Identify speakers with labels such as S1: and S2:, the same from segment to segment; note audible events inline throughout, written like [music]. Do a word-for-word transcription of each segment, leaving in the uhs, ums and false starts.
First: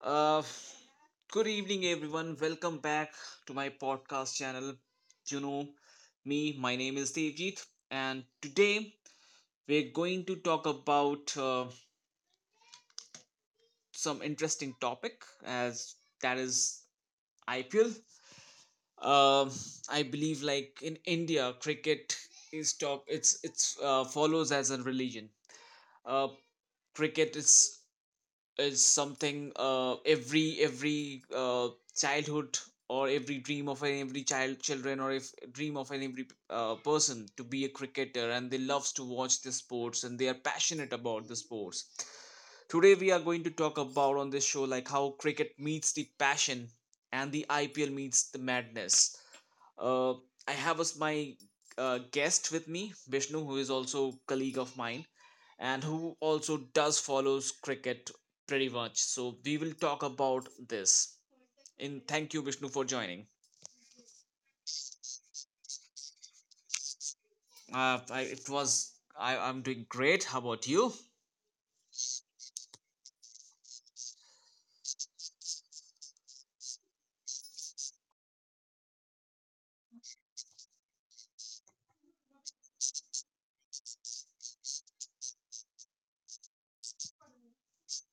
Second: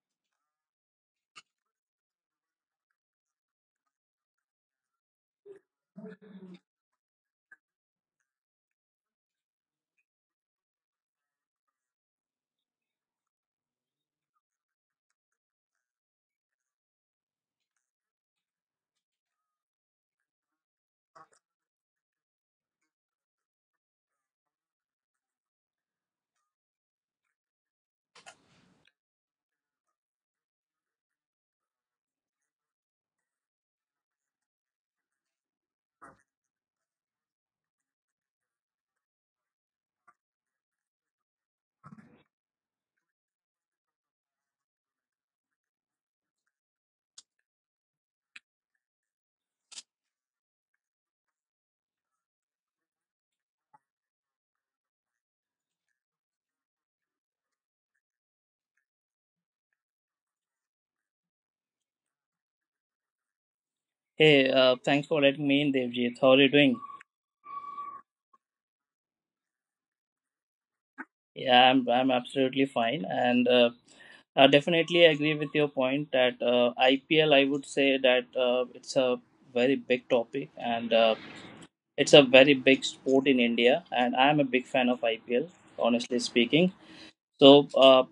S1: Uh, Good evening, everyone. Welcome back to my podcast channel. You know me, my name is Devjit, and today we're going to talk about uh, some interesting topic, as that is I P L. Um, I believe, like in India, cricket is talk. It's it's uh, follows as a religion. Uh, Cricket is is something, uh, every every uh, childhood or every dream of an every child children or if dream of an every uh, person to be a cricketer, and they loves to watch the sports and they are passionate about the sports. Today we are going to talk about on this show like how cricket meets the passion and the ipl meets the madness. uh, I have as my uh, guest with me Vishnu, who is also colleague of mine and who also does follows cricket pretty much. So we will talk about this. And thank you, Vishnu, for joining.
S2: Hey, uh, thanks for letting me in, Devjit. How are you doing?
S1: Uh, I, it was I, I'm doing great. How about you?
S2: Yeah, I'm, I'm absolutely fine. And uh, I definitely agree with your point that uh, I P L, I would say that uh, it's a very big topic, and uh, it's a very big sport in India. And I'm a big fan of I P L, honestly speaking. So, uh,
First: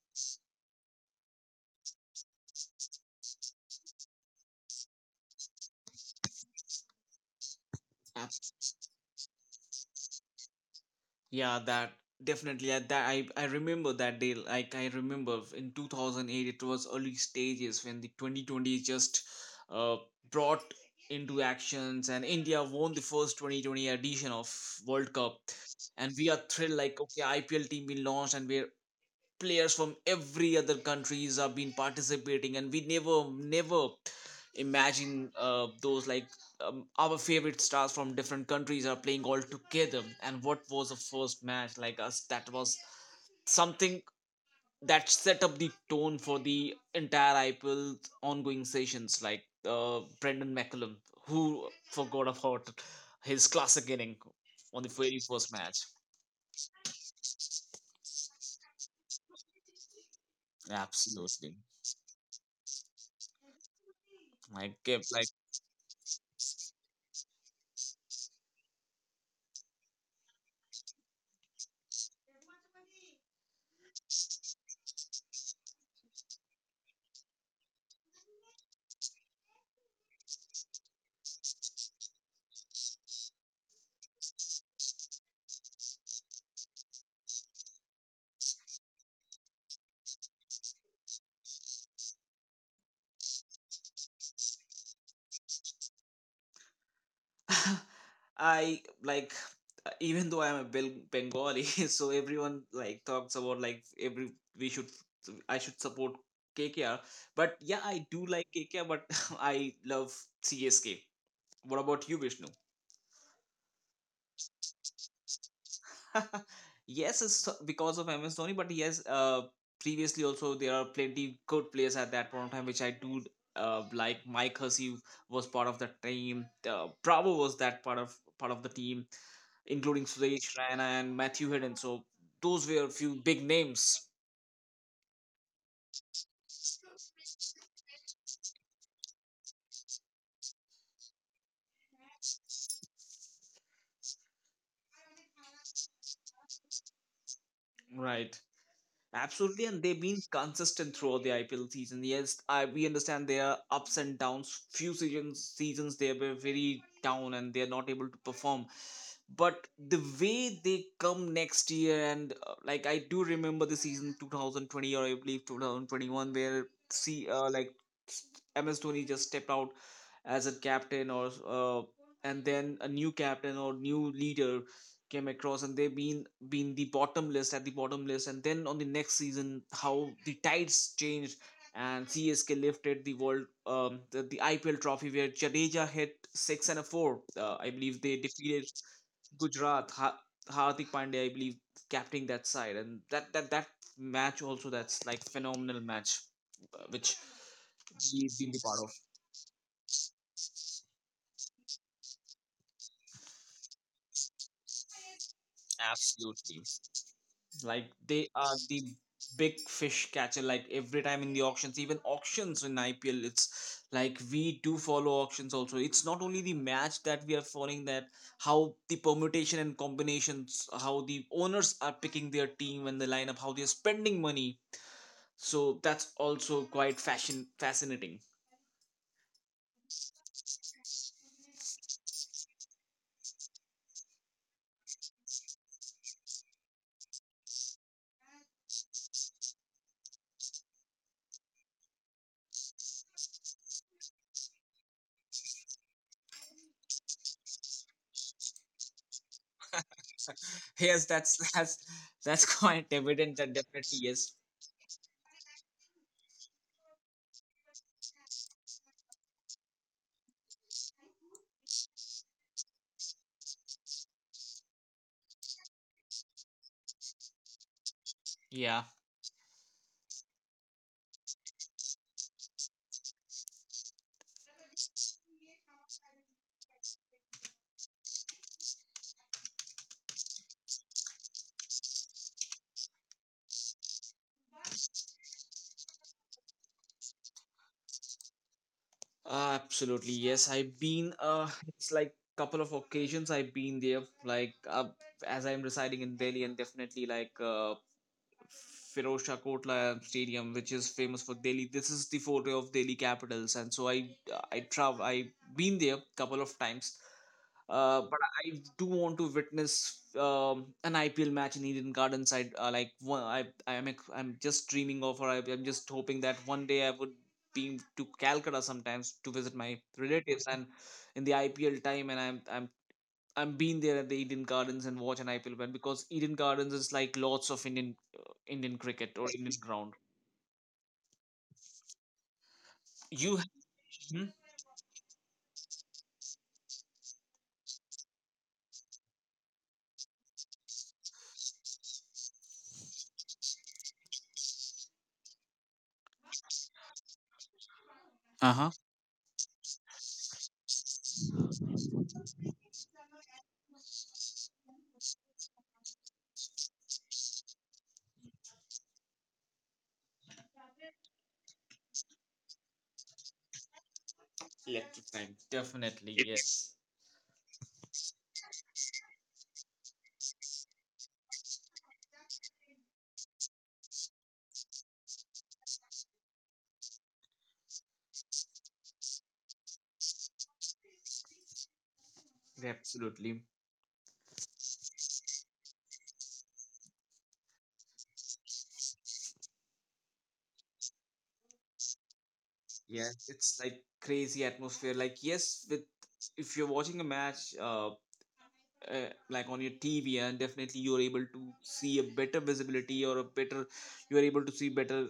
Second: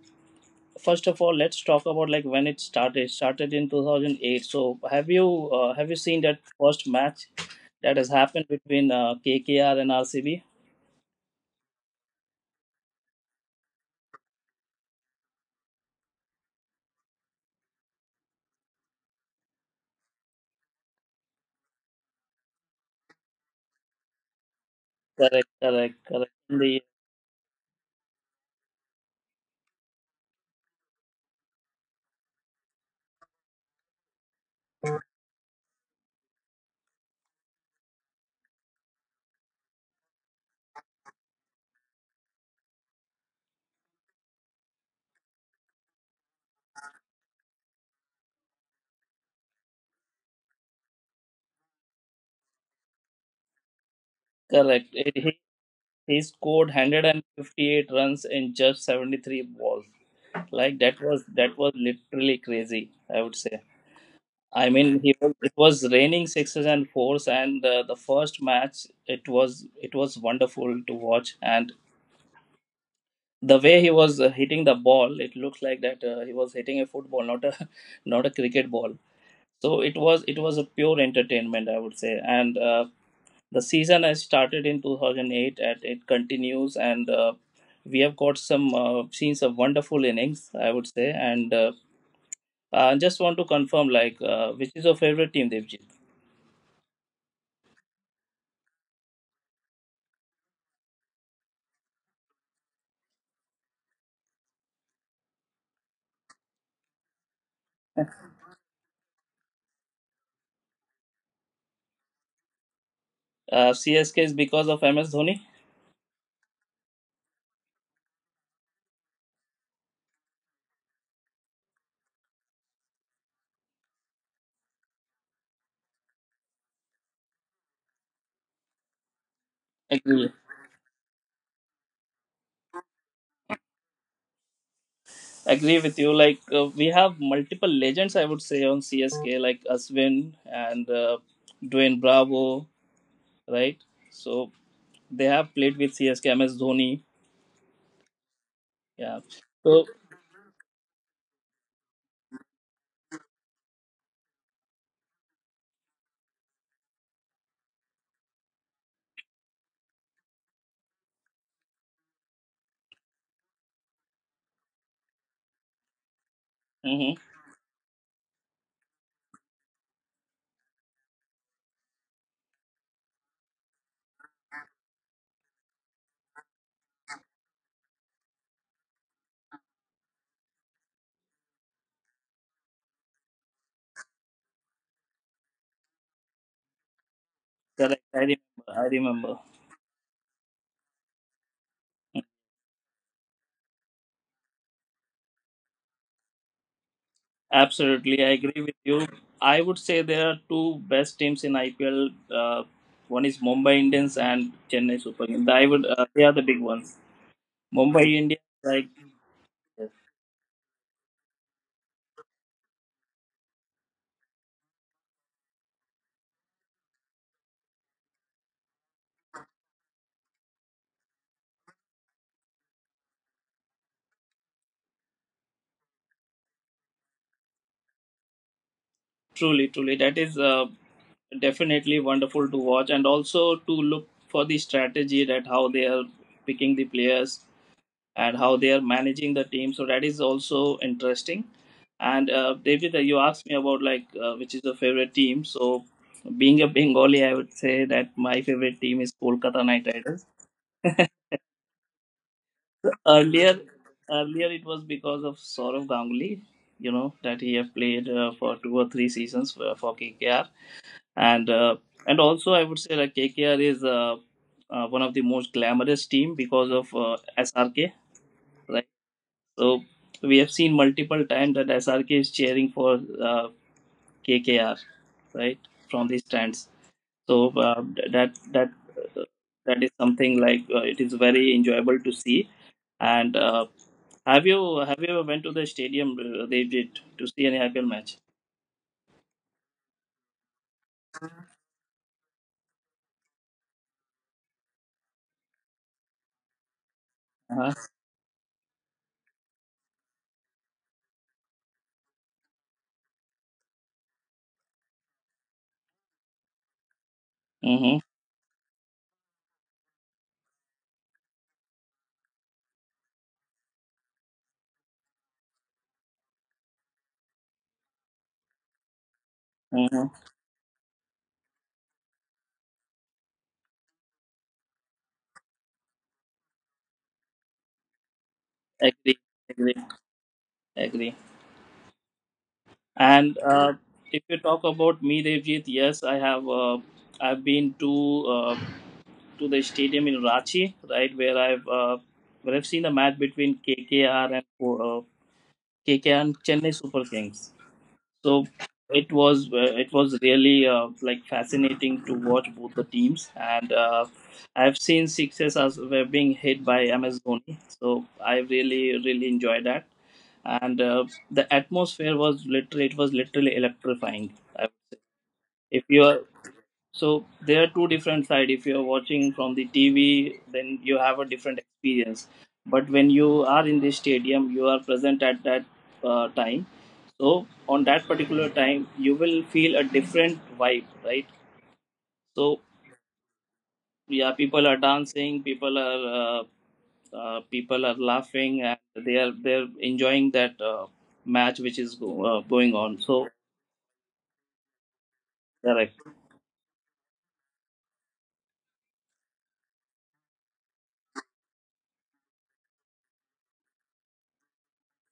S2: first of all, let's talk about like when it started. It started in two thousand eight. So, have you uh, have you seen that first match that has
S1: Uh,
S2: happened between uh, K K R and R C B?
S1: Yeah, that definitely. I, that I, I remember that day. Like I remember in two thousand eight, it was early stages when the twenty twenty just uh, brought into actions, and India won the first twenty twenty edition of World Cup,
S2: Correct, correct,
S1: and we
S2: correct.
S1: are thrilled
S2: The
S1: like, okay, I P L team will launched, and we're players from every other countries have been participating, and we never never imagine uh, those like, um, our favorite stars from different countries are playing all together. And what was the first match like us? That was something that set up the tone for the entire I P L ongoing sessions, like uh, Brendan McCullum, who forgot about his classic inning on the
S2: correct. It,
S1: very
S2: he
S1: first match.
S2: he scored one hundred fifty-eight runs in just seventy-three balls. Like that was
S1: Absolutely,
S2: that was literally crazy, I would say. I
S1: like
S2: mean,
S1: if
S2: he
S1: like,
S2: was, it was raining sixes and fours, and uh, the first match, it was it was wonderful to watch. And the way he was uh, hitting the ball, it looked like that uh, he was hitting a football, not a [laughs] not a cricket ball. So it was it was a pure entertainment, I would say. And uh, the season has started in two thousand eight, and it continues, and uh, we have got some uh, scenes of wonderful innings, I would say. And uh, I just want to confirm, like, uh, which is your favorite team, Devjit?
S1: [laughs] I like, uh, even though I'm a Bel- Bengali, [laughs] so everyone like talks about like every we should I should support K K R. But yeah, I do like K K R, but [laughs] I love C S K. What about you, Vishnu?
S2: uh, CSK is because of MS Dhoni.
S1: [laughs] Yes, it's so, because of M S Dhoni, but yes, uh, previously also there are plenty good players at that point of time which I do uh, like. Mike Hussey was part of the team. Uh, Bravo was that part of part of the team, including
S2: Agree,
S1: Suresh Raina and Matthew Hidden. So those were a few big names,
S2: agree with you, like, uh, we have multiple legends, I would say, on CSK, like Aswin and uh, Dwayne Bravo, right? So they have played with CSK, MS Dhoni.
S1: right?
S2: Yeah.
S1: Absolutely, and
S2: So
S1: they've been consistent throughout the I P L season. Yes, I we understand there are ups and downs. Few seasons seasons they were very down and they are not able to perform. But the way they come next year, and uh, like I do remember the season twenty twenty, or I believe two thousand twenty-one, where
S2: mhm,
S1: see uh, like M S Dhoni just stepped out as a captain or uh, and then a new captain or new leader came across, and they've been been the bottom list at the bottom list, and then on the next season how the tides changed, and C S K lifted the world, um, the, the I P L trophy where Jadeja hit six and a four. uh, I
S2: correct.
S1: believe they
S2: i remember
S1: defeated
S2: i remember
S1: Gujarat ha- Hardik Pandya, I believe, captaining that side. And that that that match also, that's like phenomenal match, uh, which
S2: Absolutely, I
S1: he's been
S2: agree
S1: the
S2: with
S1: part of.
S2: you. I would say there are two best teams in I P L. Uh, one is Mumbai Indians and Chennai Super Kings. I would uh, they are the big
S1: Absolutely,
S2: ones.
S1: like
S2: Mumbai
S1: they
S2: Indians,
S1: are
S2: like,
S1: the big fish catcher. Like every time in the auctions, even auctions in I P L, it's like we do follow auctions also. It's not only the match that we are following, that how the permutation and combinations, how the owners are picking their team and the lineup, how they're spending money. So that's also quite fashion fascinating.
S2: truly, truly, that is uh, definitely wonderful to watch, and also to look for the strategy, that how they are picking the players and how they are managing the team. So that is also interesting. And uh, David, uh, you asked me about like uh, which is your favorite team. So, being a Bengali, I would say that my favorite team is Kolkata Knight Riders.
S1: Yes,
S2: [laughs]
S1: that's [laughs] that's that's quite evident, that
S2: earlier,
S1: definitely yes.
S2: earlier it was because of Saurav Ganguly. You know that he have played uh, for two or three seasons for, for, K K R, and uh, and also I would say that K K R is uh, uh, one of the most glamorous team because of uh, S R K, right?
S1: Yeah.
S2: So we have seen multiple times that S R K is cheering for uh, K K R right from the stands. So uh, that that uh, that is something, like, uh, it is very enjoyable to see. And uh, have you have you ever went to the stadium, uh, Devjit, to see any I P L match?
S1: Absolutely, yes. I've been uh, it's like couple of occasions I've been there like, uh, as I'm residing in Delhi, and definitely like uh
S2: Uh-huh.
S1: Firoz Shah Kotla Stadium, which is famous for Delhi. This is the forte of Delhi capitals, and so I I travel, I've been there couple of times,
S2: Mm-hmm.
S1: uh, but I do want to witness um, an I P L match in Eden Gardens. I uh, like one, I I'm ex- I'm just dreaming of, or I, I'm just hoping that one day I would be to Calcutta sometimes to visit my
S2: Mm-hmm.
S1: relatives and in the I P L time, and I'm I'm I'm being there at the Eden Gardens and watch an I P L match, because Eden Gardens is like lots of Indian uh, Indian
S2: Agree,
S1: cricket or Indian
S2: agree,
S1: ground.
S2: agree. And
S1: You.
S2: uh, if
S1: Hmm?
S2: you talk about me, Devjit, yes, I have uh, I've been to uh, to the stadium in Ranchi, right, where I've uh, where I've seen a match between K K R and uh, K K R and Chennai Super Kings. So
S1: Uh huh.
S2: it was uh, it was really uh, like, fascinating to watch both the teams. And uh, I've seen sixes as were being hit by M S Dhoni, so I really really enjoyed that. And uh, the atmosphere was literally it was literally electrifying. Uh,
S1: Electric time,
S2: If you
S1: definitely,
S2: are
S1: yes.
S2: so there are two different sides. If you're watching from the T V, then you have a different experience. But when you are in the stadium, you are present at that uh, time. So on that particular time, you will feel a different vibe, right? So
S1: Absolutely.
S2: yeah, people are dancing, people are uh, uh, people are laughing, and they are they're enjoying that uh, match which is go, uh, going on.
S1: Yes,
S2: So
S1: it's like crazy atmosphere, like yes. With
S2: correct,
S1: if you're watching a match, uh, uh like on your tv, and definitely you're able to see a better visibility or a better you're able to see better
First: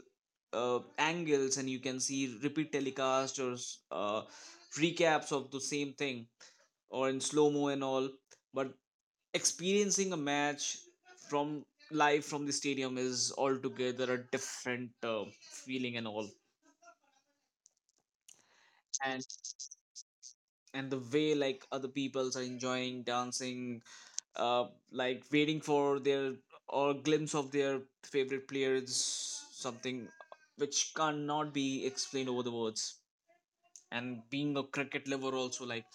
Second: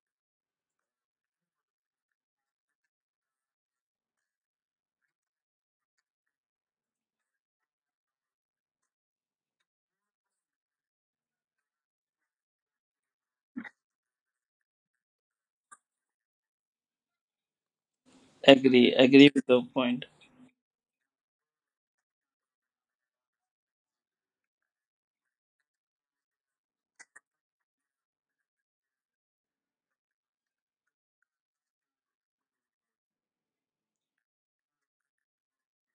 S1: uh, angles, and you can see repeat telecast or s- uh, recaps of the same thing or in slow mo and all. But experiencing a match from live from the stadium is altogether a different uh, feeling and all.
S2: agree, agree with the point.
S1: And the way like other peoples are enjoying, dancing, uh like waiting for their or glimpse of their favorite player is something which cannot be explained over the words. And being a cricket lover also, like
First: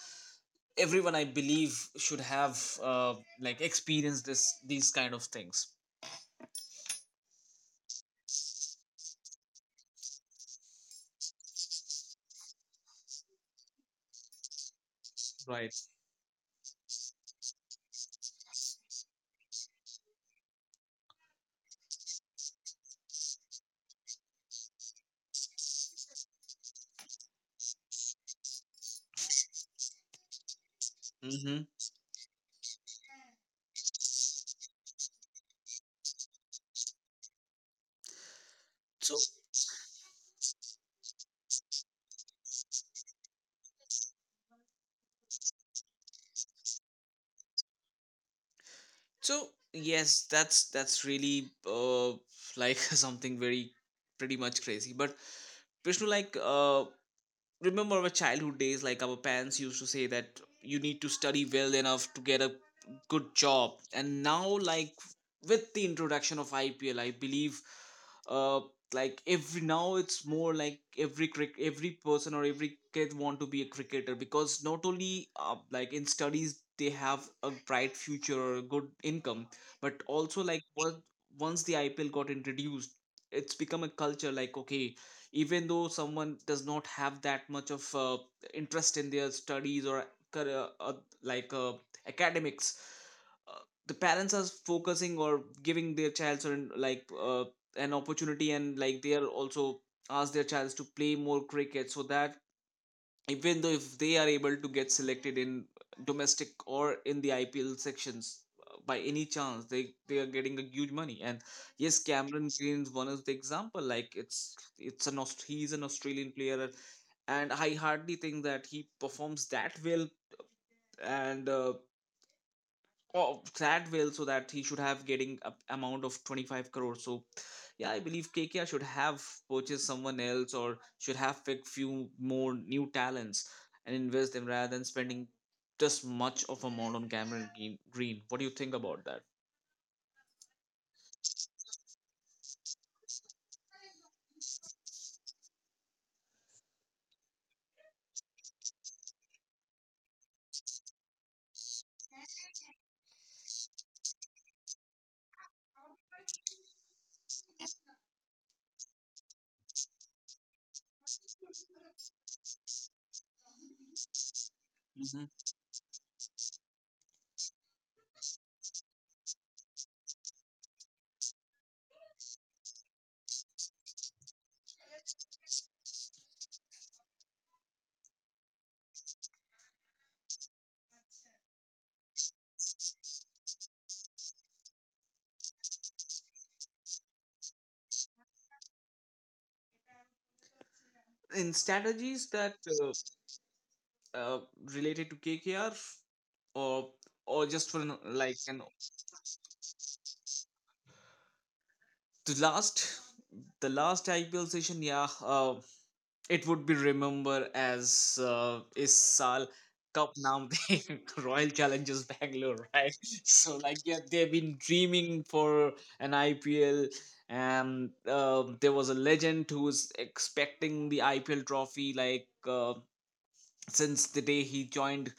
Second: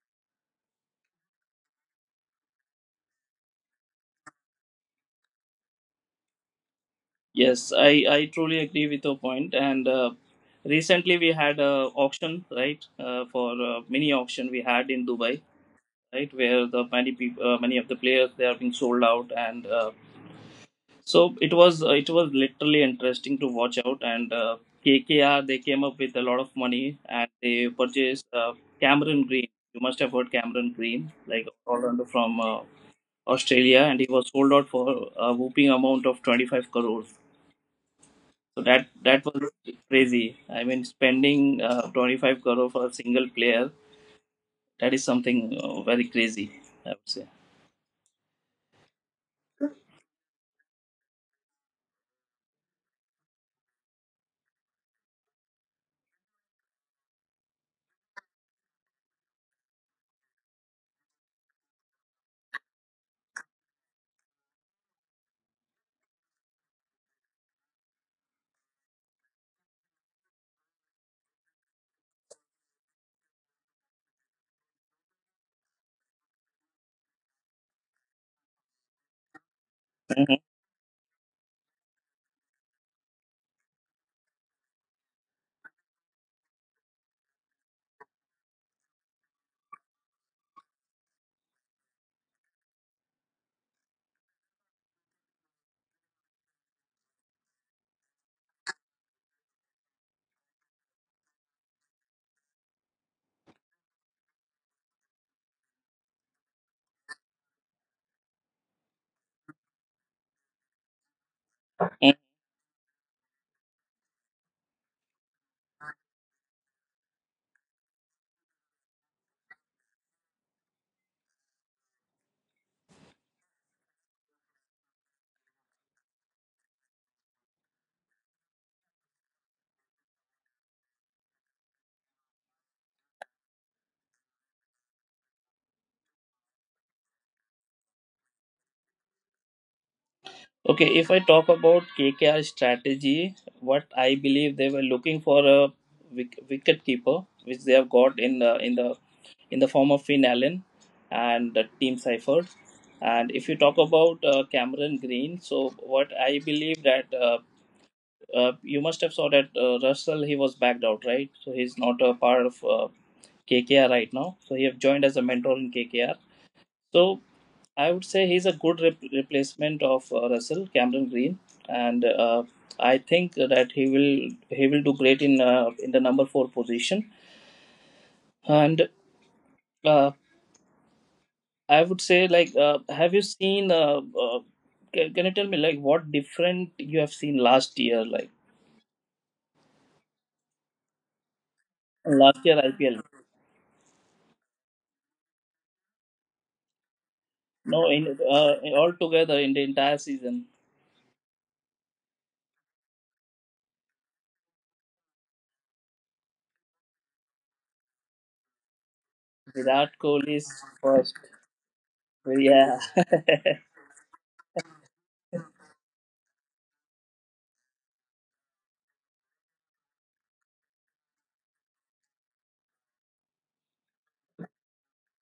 S1: everyone I believe should have uh like experienced this these kind of things.
S2: Yes, I, I truly agree with your point. And uh, recently we had a auction, right? Uh, for uh, mini auction we had in Dubai,
S1: Right.
S2: right, where the many people, uh, many of the players they are being sold out. And uh, so it was uh, it was literally interesting to watch out. And uh, K K R, they came up with a lot of money and they purchased uh, Cameron Green. You must have heard Cameron Green, like,
S1: Mm-hmm.
S2: all under from uh, Australia, and he was sold out for a whooping amount of 25 crores. So that
S1: so
S2: that was crazy. I mean, spending uh, 25 crore for a single player, that is something uh, very crazy, I would say.
S1: so yes, that's that's really uh like [laughs] something very pretty much crazy. But Vishnu, like, uh, remember our childhood days, like our parents used to say that you need to study well enough to get a good job. And now like with the introduction of ipl, I believe, uh like every now it's more like every crick every person or every kid want to be a cricketer, because not only, uh, like in studies they have a bright future or a good income, but
S2: Mhm.
S1: also like what once the ipl got introduced, it's become a culture, like okay, even though someone does not have that much of uh, interest in their studies or career, uh, uh, like uh, academics, uh, the parents are focusing or giving their child certain like uh, an opportunity, and like they are also ask their child to play more cricket so that even though if they are able to get selected in domestic or in the I P L sections, uh, by any chance they they are getting a huge money. And yes, Cameron Green's one is the example, like it's it's an Aust- he's an Australian player, and I hardly think that he performs that well. And uh, oh, that well, so that he should have getting a amount of twenty-five crores. So, yeah, I believe K K R should have purchased someone else or should have picked few more new talents and invest them rather than spending just much of amount on Cameron Green. Green. What do you think about that?
S2: Okay, if I talk about K K R strategy, what I believe they were looking for a wick- wicket keeper, which they have got in the in the in the form of Finn Allen and uh, Team Seifert. And if you talk about uh, Cameron Green, so what I believe that. Uh, Uh, you must have saw that uh, Russell, he was backed out, right? So he's not a part of uh, K K R right now. So he have joined as a
S1: Hmm.
S2: mentor in K K R. So I would say he's a good rep- replacement of uh, Russell Cameron Green. And uh, I think that he will he will do great in uh, in the number four position. And uh, I would say, like, uh, have you seen? Uh, uh, can, can you tell me, like, what different you have seen last year, like
S1: In strategies
S2: last year
S1: that
S2: I P L?
S1: uh, uh, related to K K R, or or just for
S2: No,
S1: an-
S2: in
S1: like
S2: uh,
S1: an
S2: in- altogether in the entire season,
S1: the last the last I P L session, yeah. Uh, it would be remembered as uh, is Sal
S2: Virat
S1: Cup
S2: Kohli's
S1: Naam [laughs]
S2: first.
S1: the Royal Challengers Bangalore,
S2: Yeah,
S1: right? [laughs]
S2: [laughs]
S1: So
S2: correct,
S1: like yeah, they've been dreaming for an I P L, and um there was a legend who's expecting the I P L trophy like. Uh, since the day he joined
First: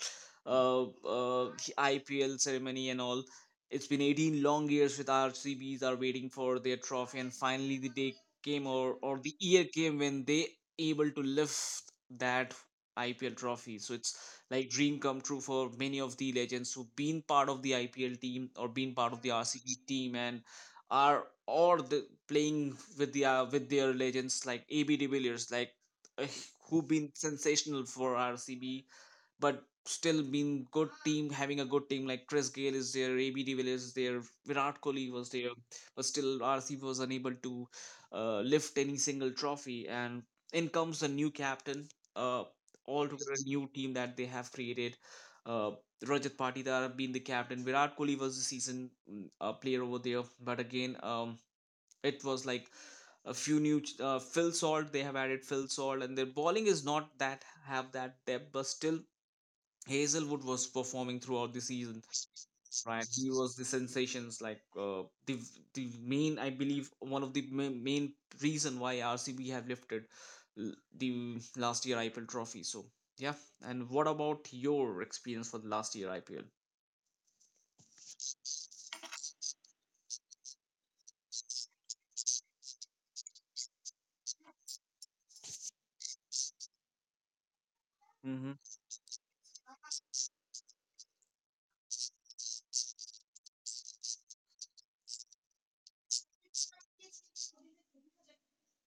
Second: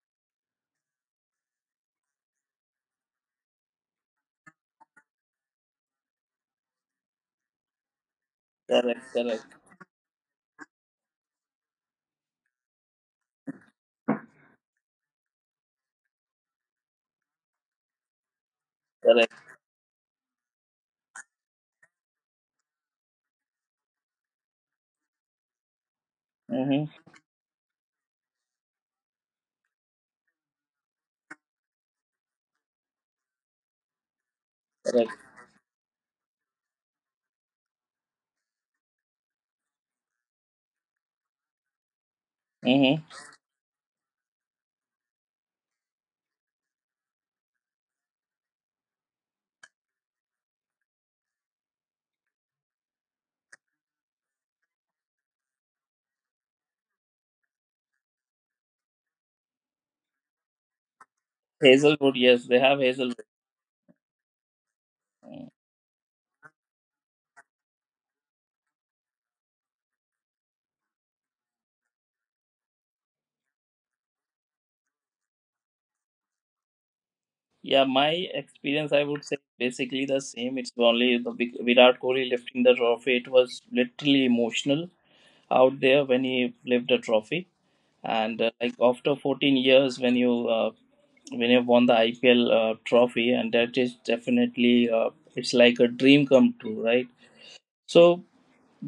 S1: uh, uh, I P L ceremony and all. It's been eighteen long years with R C Bs are waiting for their trophy, and finally the day came, or or the
S2: correct,
S1: year came, when they able to lift that I P L trophy. So it's like dream come true for many of the legends who've been part of the I P L team or been part of
S2: correct.
S1: the R C B team, and are or the playing with the uh, with their legends like A B de Villiers, like, uh,
S2: Mm-hmm,
S1: who've been sensational for R C B, but still been good team, having a good team like Chris Gale is there, A B de Villiers is there, Virat Kohli
S2: correct.
S1: was there, but still R C B was unable to uh, lift any single trophy. And in comes the new captain, uh,
S2: Mm-hmm.
S1: altogether a new team that they have created. Uh, Rajat Patidar being the captain, Virat Kohli was the season mm, uh, player over there, but again, um, it was like a few new ch- uh, Phil Salt. They have added Phil Salt, and their bowling is not that have that depth, but still Hazelwood was performing throughout the season.
S2: Hazelwood, yes, they have
S1: Right,
S2: Hazelwood.
S1: he was the sensations, like uh, the
S2: Mm.
S1: the main, I believe, one of the ma- main reason why R C B have lifted l- the last year I P L trophy. So yeah, and what about your experience for the last year I P L?
S2: Yeah, my experience, I would say, basically the same. It's only the big Virat Kohli lifting the trophy. It was literally emotional out there when he lifted the trophy. And uh,
S1: Mm-hmm.
S2: like, after fourteen years, when you uh, when you won the I P L uh, trophy, and that is definitely uh, it's like a dream come true, right? So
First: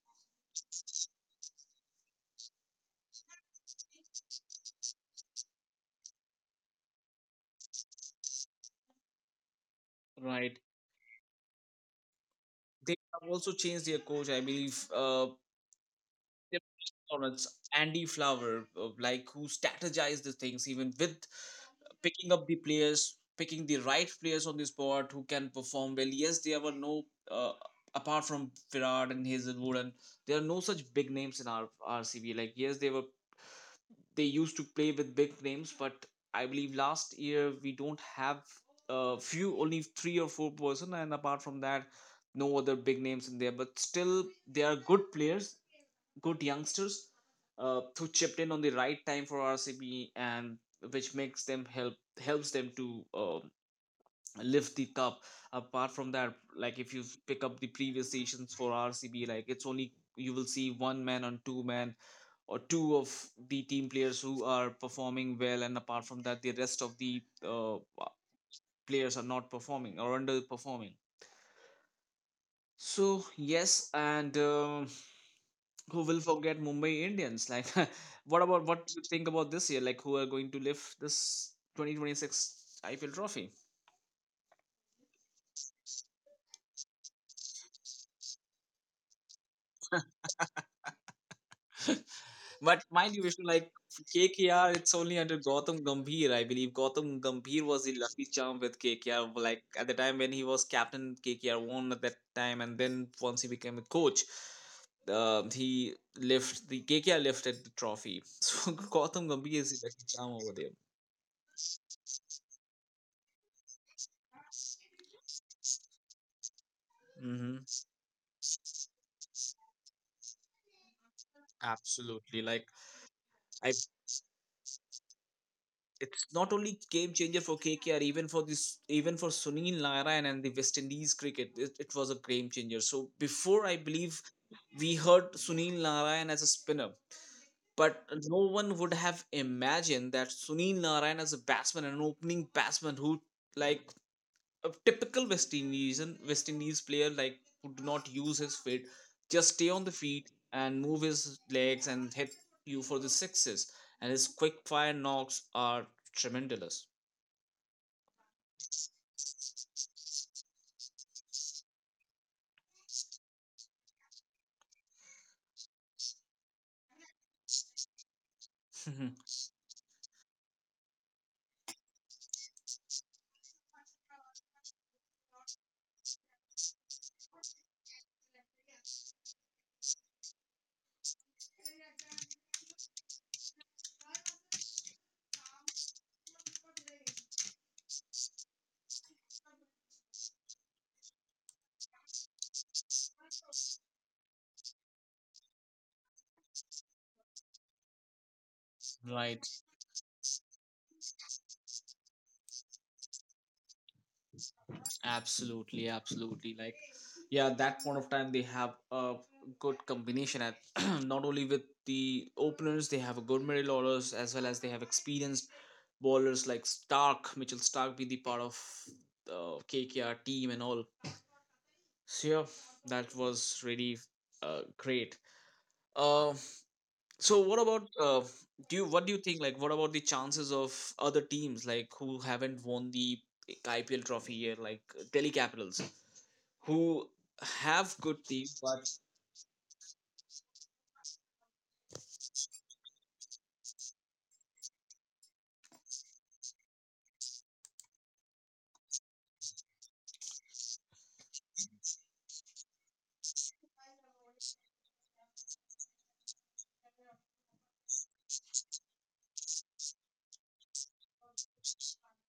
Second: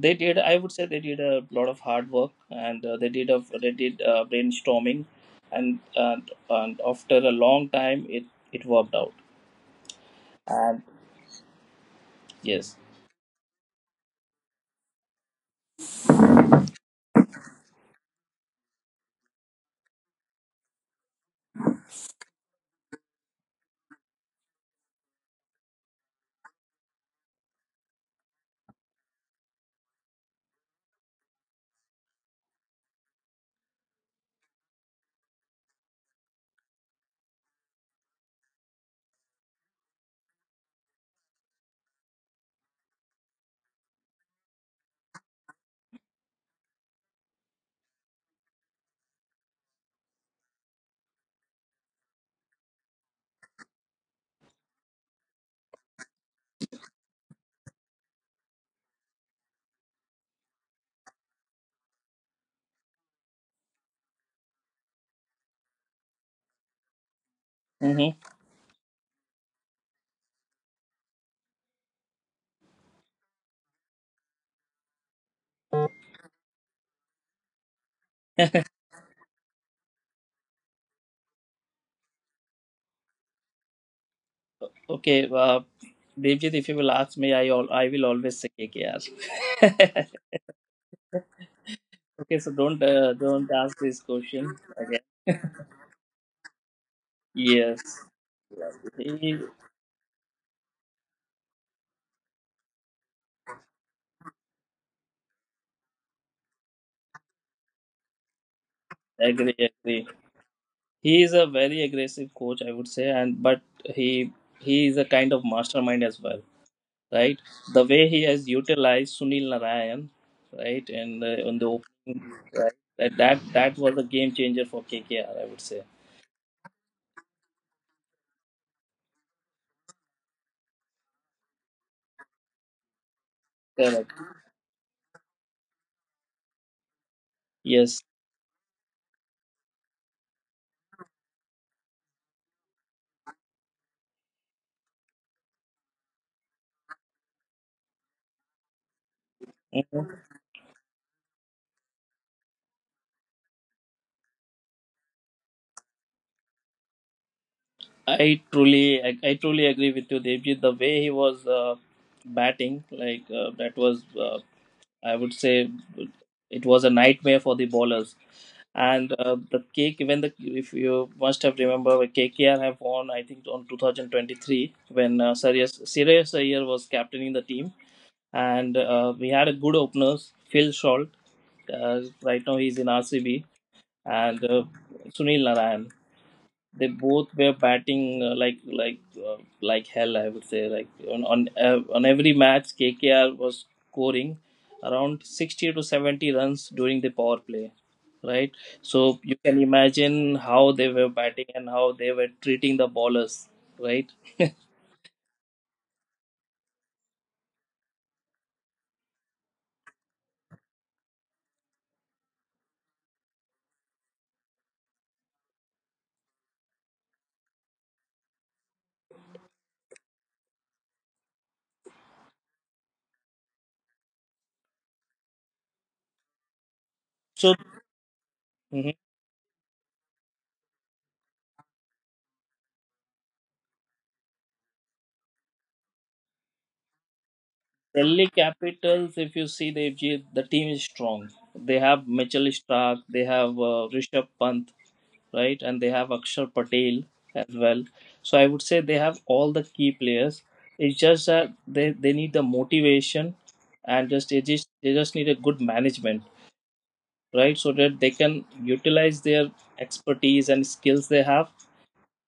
S2: they did, I would say, they did a lot of hard work. And uh, they did a they did uh, brainstorming, and, and and after a long time, it it worked out.
S1: Right.
S2: And yes,
S1: They have also changed their coach, I believe, uh, their opponents, Andy Flower, uh, like who strategized the things even with picking up the players, picking the right players on the spot who can perform well. Yes, there were no uh, apart from Virat and Hazelwood, and there are no such big names in our R C B. Like yes, they were they used to play with big names, but I believe last year we don't have a few only three or four person, and apart from that, no other big names in there. But still, they are good players, good youngsters, uh, who chipped in on the right time for R C B, and which makes them help helps them to uh, lift the cup. Apart from that, like if you pick up the previous seasons for R C B, like it's only you will see one man on two man or two of the team players who are performing well, and apart from that, the rest of the uh,
S2: hmm.
S1: players are not performing or underperforming. So yes, and um who will forget Mumbai Indians? Like, [laughs] what about
S2: [laughs]
S1: what you think about this year? Like, who are going to lift this twenty twenty-six I P L trophy?
S2: Okay, uh, Devjit, if you will ask me, i all I will always say K K R. [laughs] Okay, so
S1: But
S2: don't uh,
S1: mind you, Vishnu,
S2: don't
S1: like
S2: ask this question
S1: K K R, it's
S2: again.
S1: only under Gautam Gambhir. I believe Gautam Gambhir
S2: Yes,
S1: was the lucky charm
S2: yes,
S1: with K K R.
S2: he.
S1: Like at the time when he was captain, K K R won at that time, and then once he became a coach, uh, he lift the K K R lifted the trophy. [laughs] So Gautam
S2: Agree,
S1: Gambhir is the lucky
S2: agree.
S1: charm over there.
S2: He is a very aggressive coach, I would say, and but he he is a kind of mastermind as well, right?
S1: Hmm
S2: The way he has utilized Sunil Narayan, right, and uh, on the opening,
S1: Absolutely, like
S2: right, that that
S1: I
S2: that was a game changer for K K R, I would say.
S1: it's not only game changer for K K R, even for this, even for Sunil Narayan and the West Indies cricket, it, it was a game changer. So before, I
S2: Correct.
S1: believe we heard Sunil Narayan as a spinner, but
S2: Yes.
S1: no one would have imagined that Sunil Narayan as a batsman, an opening batsman who, like a typical West Indies and West Indies player, like who do not use his feet, just stay on the
S2: Mhm.
S1: feet and move his legs and hit you for the sixes. And his quick fire knocks are tremendous.
S2: I truly, I, I truly agree with you, Devji. The way he was uh, batting, like, uh, that was uh, I would say, it was a nightmare for the bowlers. And
S1: Mhm.
S2: uh, the K when the if you must have remember, when K K R have won, I think, on twenty twenty-three, when uh, Sirius Sirius Iyer was captaining the team. And uh, we had a good openers, Phil Salt, uh, right now he's in R C B, and uh, Sunil Narayan, they both were batting uh, like like uh, like hell, I would say. Like, on on, uh, on every match, KKR was scoring around sixty to seventy runs during the power play, right? So you
S1: Right,
S2: can imagine how they were batting and how they were treating the ballers, right?
S1: absolutely, absolutely. Like, yeah, at that point of time, they have a good combination at [clears throat] not only with the openers, they have a good middle orders as well as they have experienced bowlers like Stark, Mitchell Stark, be the part of the K K R team and all. So yeah, that was really uh, great. Uh, so
S2: So
S1: what about uh, do you
S2: mhm,
S1: what do you think, like what about the chances of other teams like who haven't won the I P L trophy here, like Delhi Capitals? Who have good
S2: Delhi
S1: team, but
S2: Capitals, if you see the, the team is strong. They have Mitchell Stark, they have uh, Rishabh Pant, right? And they have Akshar Patel as well. So I would say they have all the key players. It's just that they, they need the motivation, and just they just they just need a good management, right? So that they can utilize their expertise and skills they have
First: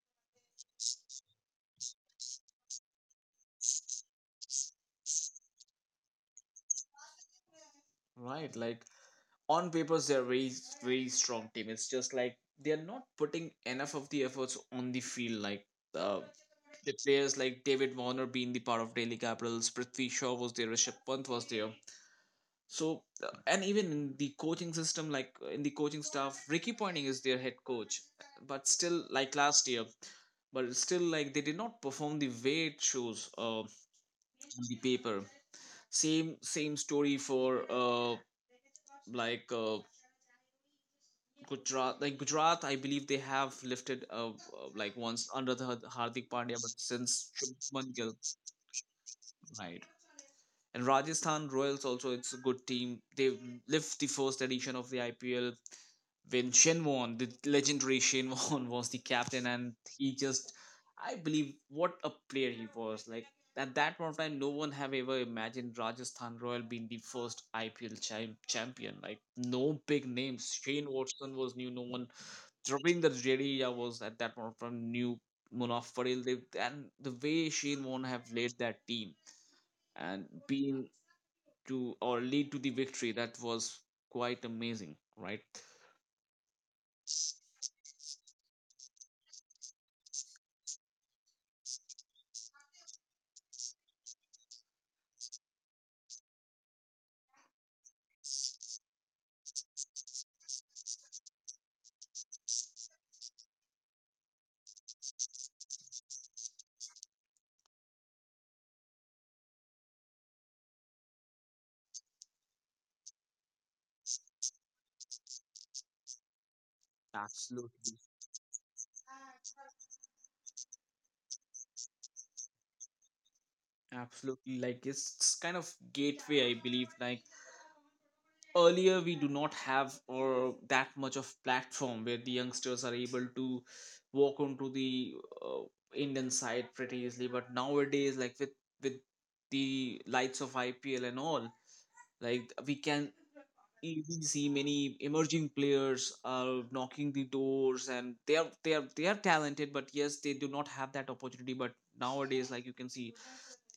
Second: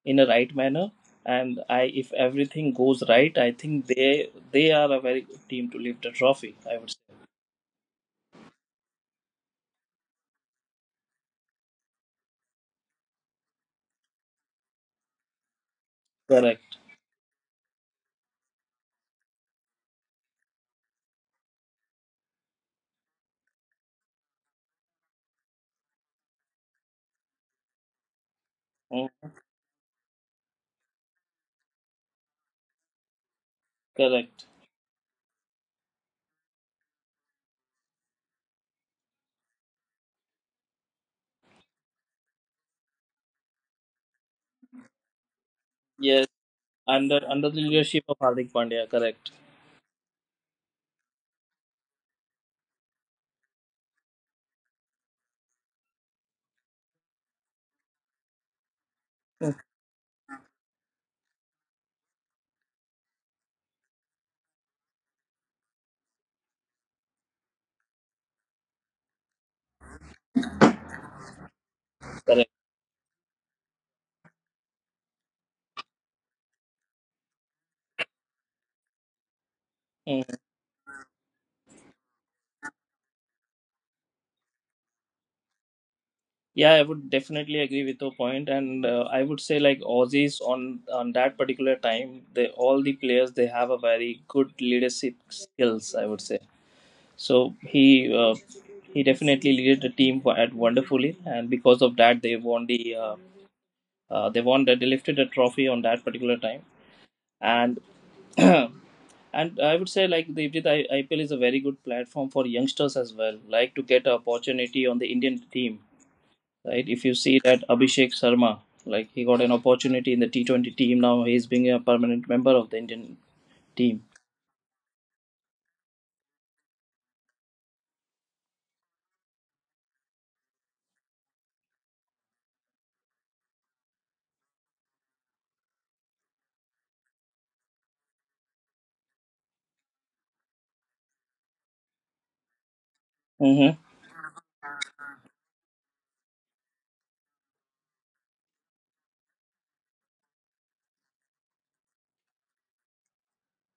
S2: in a right manner. And I if everything goes right, I think they they are a very good team to lift the trophy, I would say.
S1: right, like on papers they're very very strong team. It's just like they're not putting enough of the efforts on the field. Like uh,
S2: Correct.
S1: the players like David Warner being the part of Delhi Capitals, Prithvi Shaw was there, Rishabh Pant was there. So uh, and even in the coaching system, like uh, in the coaching staff, Ricky Pointing is their head coach, but still
S2: Mm,
S1: like last year, but still like they did not perform the way it shows uh, on
S2: correct.
S1: the paper. same same story for uh like uh Gujarat. Like Gujarat, I believe they have lifted uh, uh like once under the Har-
S2: Yes.
S1: Hardik Pandya, but
S2: Under
S1: since
S2: under the
S1: Shubman
S2: leadership
S1: Gill,
S2: of Hardik Pandya, correct.
S1: right. And Rajasthan Royals also, it's a good team. They lift the first edition of the I P L when Shenwon, the legendary Shenwon, [laughs] was the captain, and he just, I believe, what a player he was. Like at that point of time, no one have ever imagined Rajasthan Royal being the first I P L cha- champion. Like no big names. Shane Watson was new. No one.
S2: Correct.
S1: Ravindra Jadeja was at that point of time new. Munaf Patel, they, and the way Shane Warne have led that team and
S2: Mm.
S1: been to or lead to the victory, that was quite amazing, right?
S2: Yeah, I would definitely agree with your point. And uh, I would say, like, Aussies, on on that particular time, they, all the players, they have a very good leadership skills, I would say. So he uh, he definitely led the team wo- at wonderfully, and because of that, they won the uh, uh, they won the, they lifted the trophy on that particular time. And [clears throat] and I would say, like, the I- IPL is a very good platform for youngsters as well, like, to get an opportunity on the Indian team, right? If you see that
S1: Absolutely.
S2: Abhishek Sharma, like, he got an opportunity in the T twenty team. Now, he's being a permanent member of the Indian team.
S1: Absolutely, like it's it's kind of gateway, I believe. Like earlier, we do not have or that much of platform where the youngsters are able to walk onto the uh, Indian side pretty easily. But nowadays, like with with the lights of I P L and all, like we can
S2: Mm-hmm.
S1: easily see many emerging players are knocking the doors, and they are they are they are talented, but yes, they do not have that opportunity. But nowadays, like you can see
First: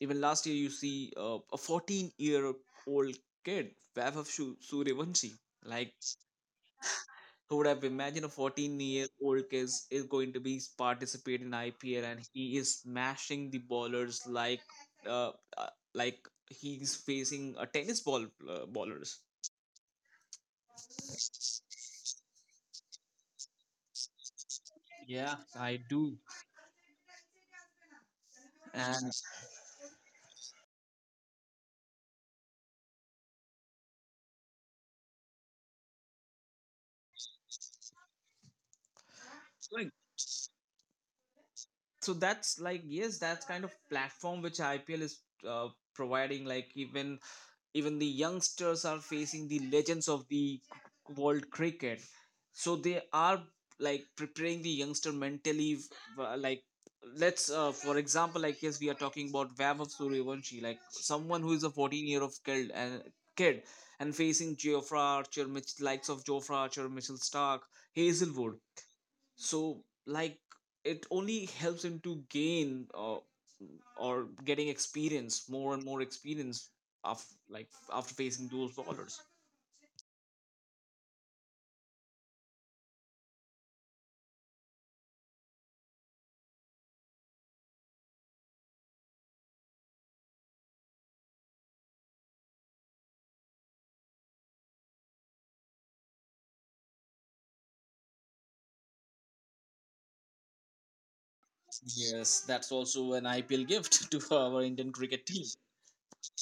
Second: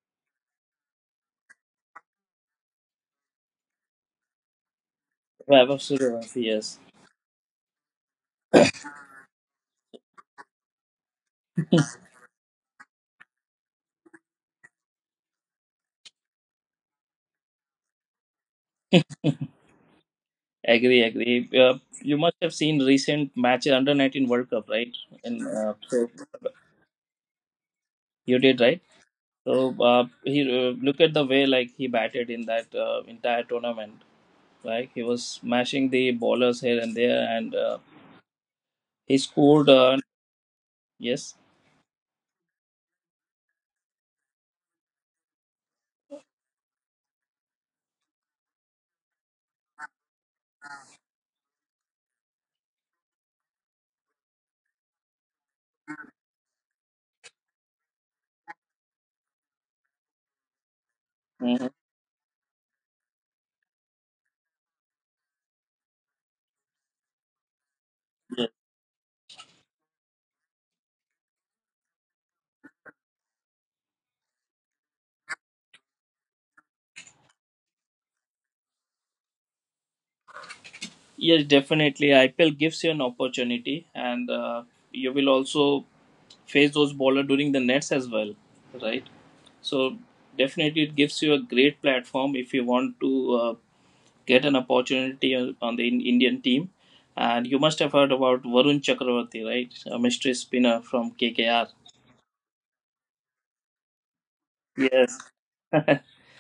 S1: even last year, you see uh, a fourteen year old kid, Vaibhav Shu- Suryavanshi.
S2: Vaibhav
S1: Like,
S2: Suryavanshi, yes.
S1: who would have imagined a fourteen year old kid is going to be participate in I P L and he is smashing the ballers, like uh, uh, like he's facing a tennis ball, uh, ballers.
S2: Agree, agree. Uh, you must have seen recent matches under nineteen World Cup, right?
S1: Yeah.
S2: And uh, so you did, right?
S1: And,
S2: So uh, he uh, look at the way, like, he batted in that uh, entire tournament. Like, he was smashing the ballers here and there. And uh, he scored.
S1: like,
S2: Uh, yes.
S1: so that's like, yes, that's kind of platform which IPL is uh, providing. Like even even the youngsters are facing the legends of the c- world cricket, so they are, like, preparing the youngster mentally f- uh, like, let's uh, for example, like yes, we are talking about Vaibhav Suryavanshi, like someone who is
S2: Mhm.
S1: a fourteen year old kid and kid and facing Geoffrey Archer Mitch likes of Geoffrey Archer, Mitchell Stark, Hazelwood. So like, it only helps him to gain uh, or getting experience more and more experience of, like, after facing those ballers.
S2: Yes, definitely. I P L gives you an opportunity, and uh, you will also face those bowler during the nets as well, right? So definitely, it gives you a great platform if you want to uh, get an opportunity on on the in- Indian team. And you must have heard about Varun Chakravarti, right? A mystery spinner from K K R.
S1: Yes, that's also an I P L gift [laughs] to our Indian
S2: Yes.
S1: cricket team.
S2: [laughs]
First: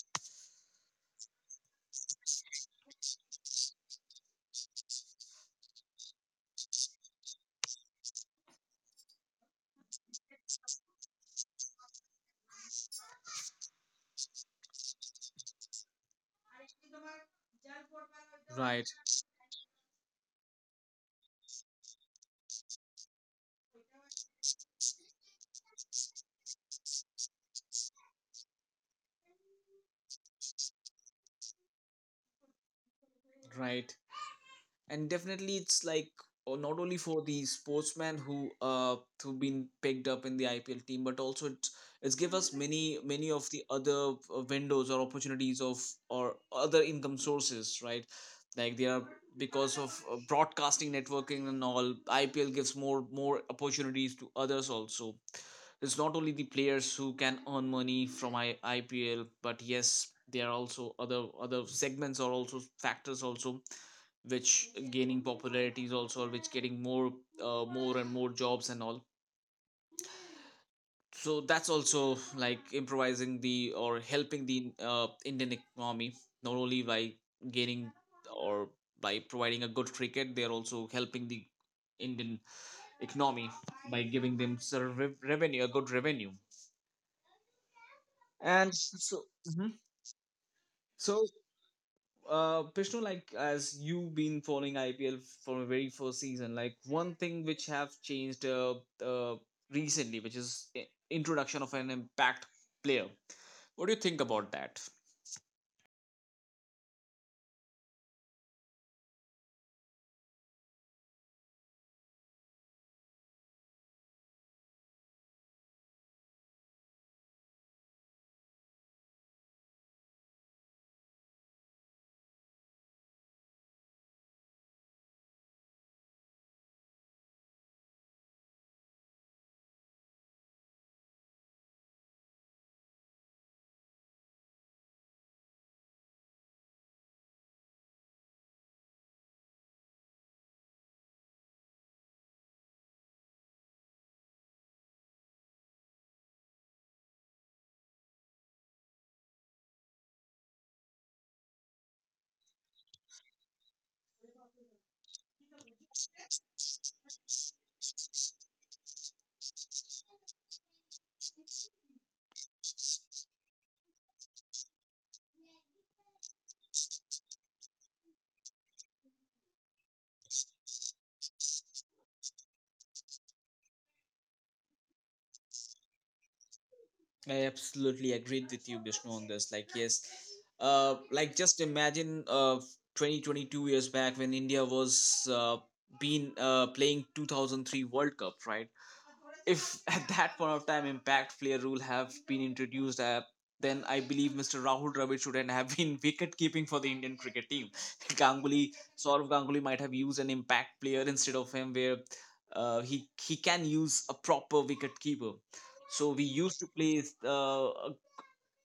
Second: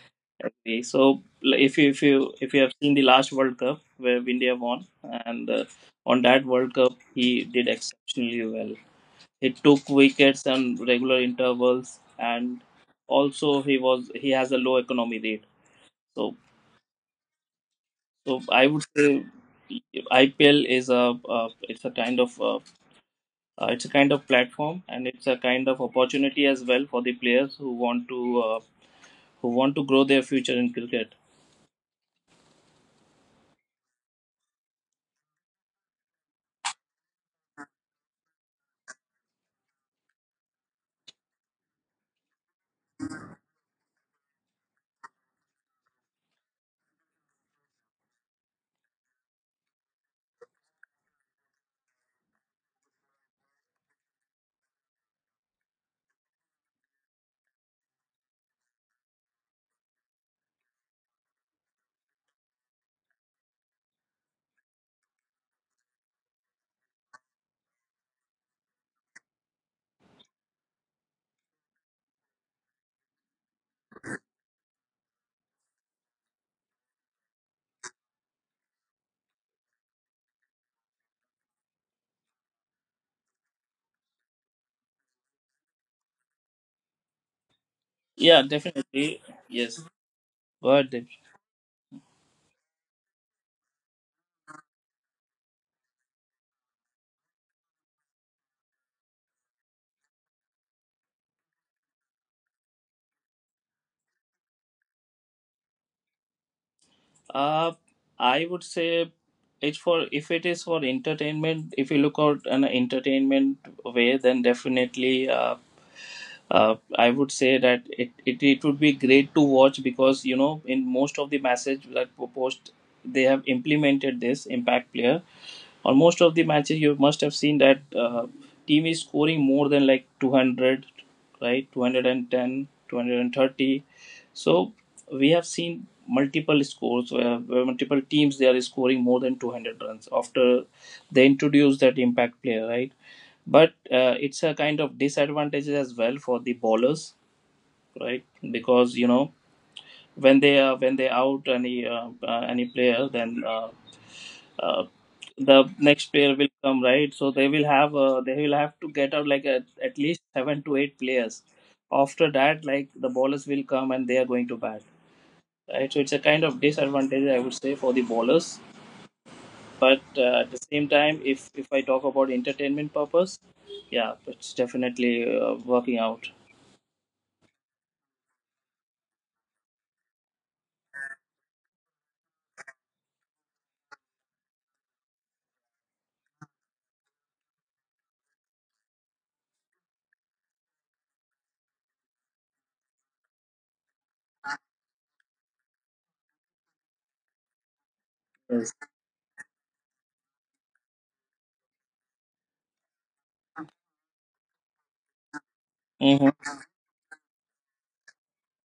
S2: Agree. So l- if you if you if you have seen the last World Cup where India won, and uh, on that World Cup he did exceptionally well. He took wickets on regular intervals, and also he was he has a low economy rate. So so i would
S1: Right,
S2: say IPL is a uh, it's a kind of uh, uh, it's a kind of platform, and it's a kind of opportunity as well for the players who want to uh, who want to grow their future in cricket.
S1: right, and definitely it's like, uh, not only for the sportsmen who uh who've been picked up in the I P L team, but also it's it's give us many many of the other uh, windows or opportunities of or other income sources, right? Like they are, because of uh, broadcasting, networking and all, I P L gives more more opportunities to others also. It's not only the players who can earn money from I- IPL, but yes, there are also other other segments or also factors also, which gaining popularity, is also which getting more uh, more and more jobs and all, so that's also like improvising the or helping the uh, Indian economy. Not only by gaining or by providing a good cricket, they are also helping the Indian economy by giving them sort of rev- revenue, a good revenue.
S2: Yeah,
S1: And
S2: definitely.
S1: so, Mhm.
S2: Yes. but
S1: so uh Pishnu, like as you've been following I P L from the very first season, like one thing which have changed uh, uh recently, which is i- introduction of an impact player. What do you think about that?
S2: uh i would say, it's for if it is for entertainment, if you look out an entertainment way, then definitely uh, uh, I would say that it, it, it would be great to watch because you know in most of the message that post, they have implemented this impact player. On most of the matches, you must have seen that uh, team is scoring more than like two hundred, right? two hundred ten, two hundred thirty. So we have seen multiple scores where, where multiple teams they are scoring more than two hundred runs after they introduce that impact player, right? But uh, it's a kind of disadvantage as well for the bowlers, right? Because you know when they are when they out any uh, uh, any player, then uh, uh, the next player will come, right? So they will have uh, they will have to get out like a, at least seven to eight players. After that, like the bowlers will come and they are going to bat, right? So it's a kind of disadvantage, I would say, for the bowlers. But uh, at the same time, if if i talk about entertainment purpose, yeah, it's definitely uh, working out.
S1: I absolutely agreed with you, Bishnu, on this. Like, yes, uh, like just imagine uh, twenty twenty two years back when India was uh, been uh, playing two thousand three World Cup, right? If at that point of time impact player rule have been introduced, uh, then I believe Mister Rahul Dravid shouldn't have been [laughs] wicket keeping for the Indian cricket team. [laughs] Ganguly,
S2: Yes.
S1: Saurav Ganguly might have used an impact player instead of him, where uh, he he can use a proper wicket keeper. So we
S2: Hmm.
S1: used to play uh,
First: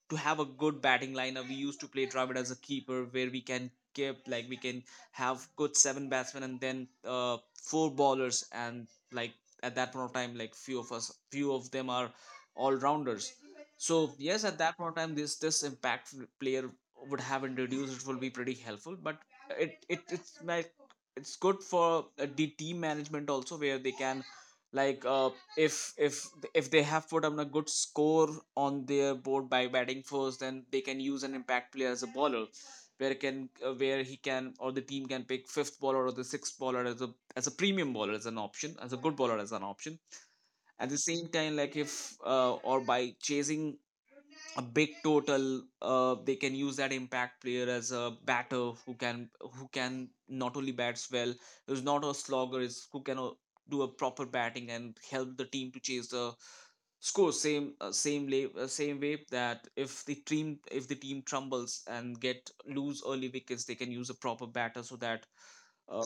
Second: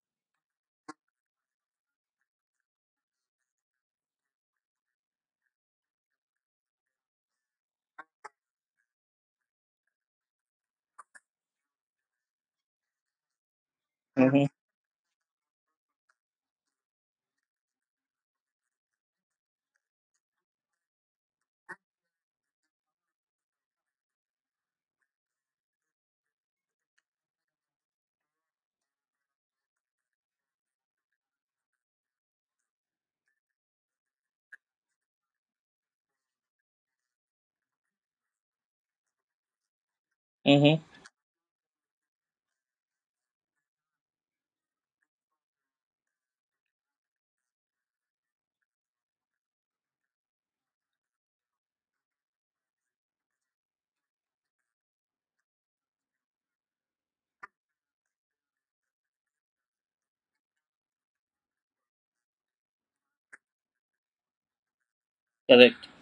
S1: to have a good batting lineup. We used to play Dravid as a keeper, where we can keep like we can have good seven batsmen and then uh, four bowlers, and like at that point of time, like few of us, few of them are all rounders. So yes,
S2: Hmm.
S1: at that point of time, this this impact player would have introduced, it will be pretty helpful. But it it it's like it's good for uh, the team management also, where they can, like, uh, if if if they have put on a good score on their board by batting first, then they can use an impact player as a bowler, where can uh, where he can or the team can pick fifth bowler or the sixth bowler as a as a premium bowler, as an option, as a good bowler, as an option.
S2: Hmm.
S1: At the same time, like if uh, or by chasing a big total, uh, they can use that impact player as a batter who can who can not only bats well, who's not a slogger, is who can uh, do a proper batting and help the team to chase the score. Same uh, same lay, uh, same way, that if the team, if the team trumbles and get lose early wickets, they can use a proper batter, so that
S2: Correct.
S1: uh,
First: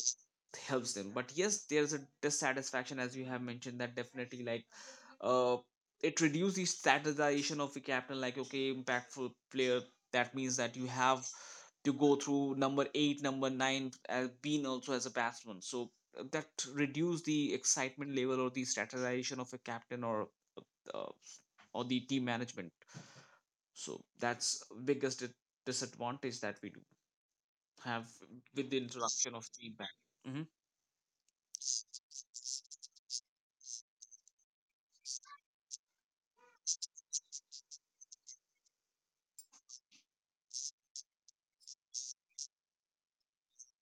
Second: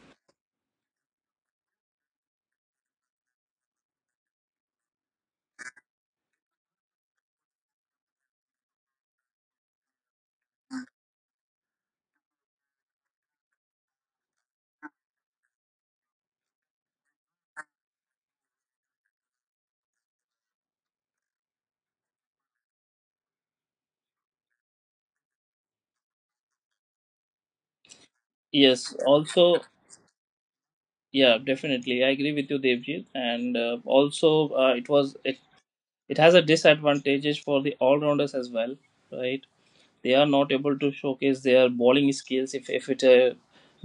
S1: helps them. But yes, there's a dissatisfaction as you have mentioned, that definitely, like, uh, it reduces the standardization of the captain. Like, okay, impactful player, that means that you have to go through number eight, number nine as being also as a batsman, so uh, that reduce the excitement level or the standardization of a captain or uh, or the team management. So that's biggest di- disadvantage that we do have with the
S2: Yes.
S1: introduction of
S2: Also,
S1: feedback. Mm-hmm.
S2: yeah, definitely I agree with you, Devjit. And uh, also, uh, it was it has a disadvantages for the all rounders as well, right? They are not able to showcase their bowling skills if if it's a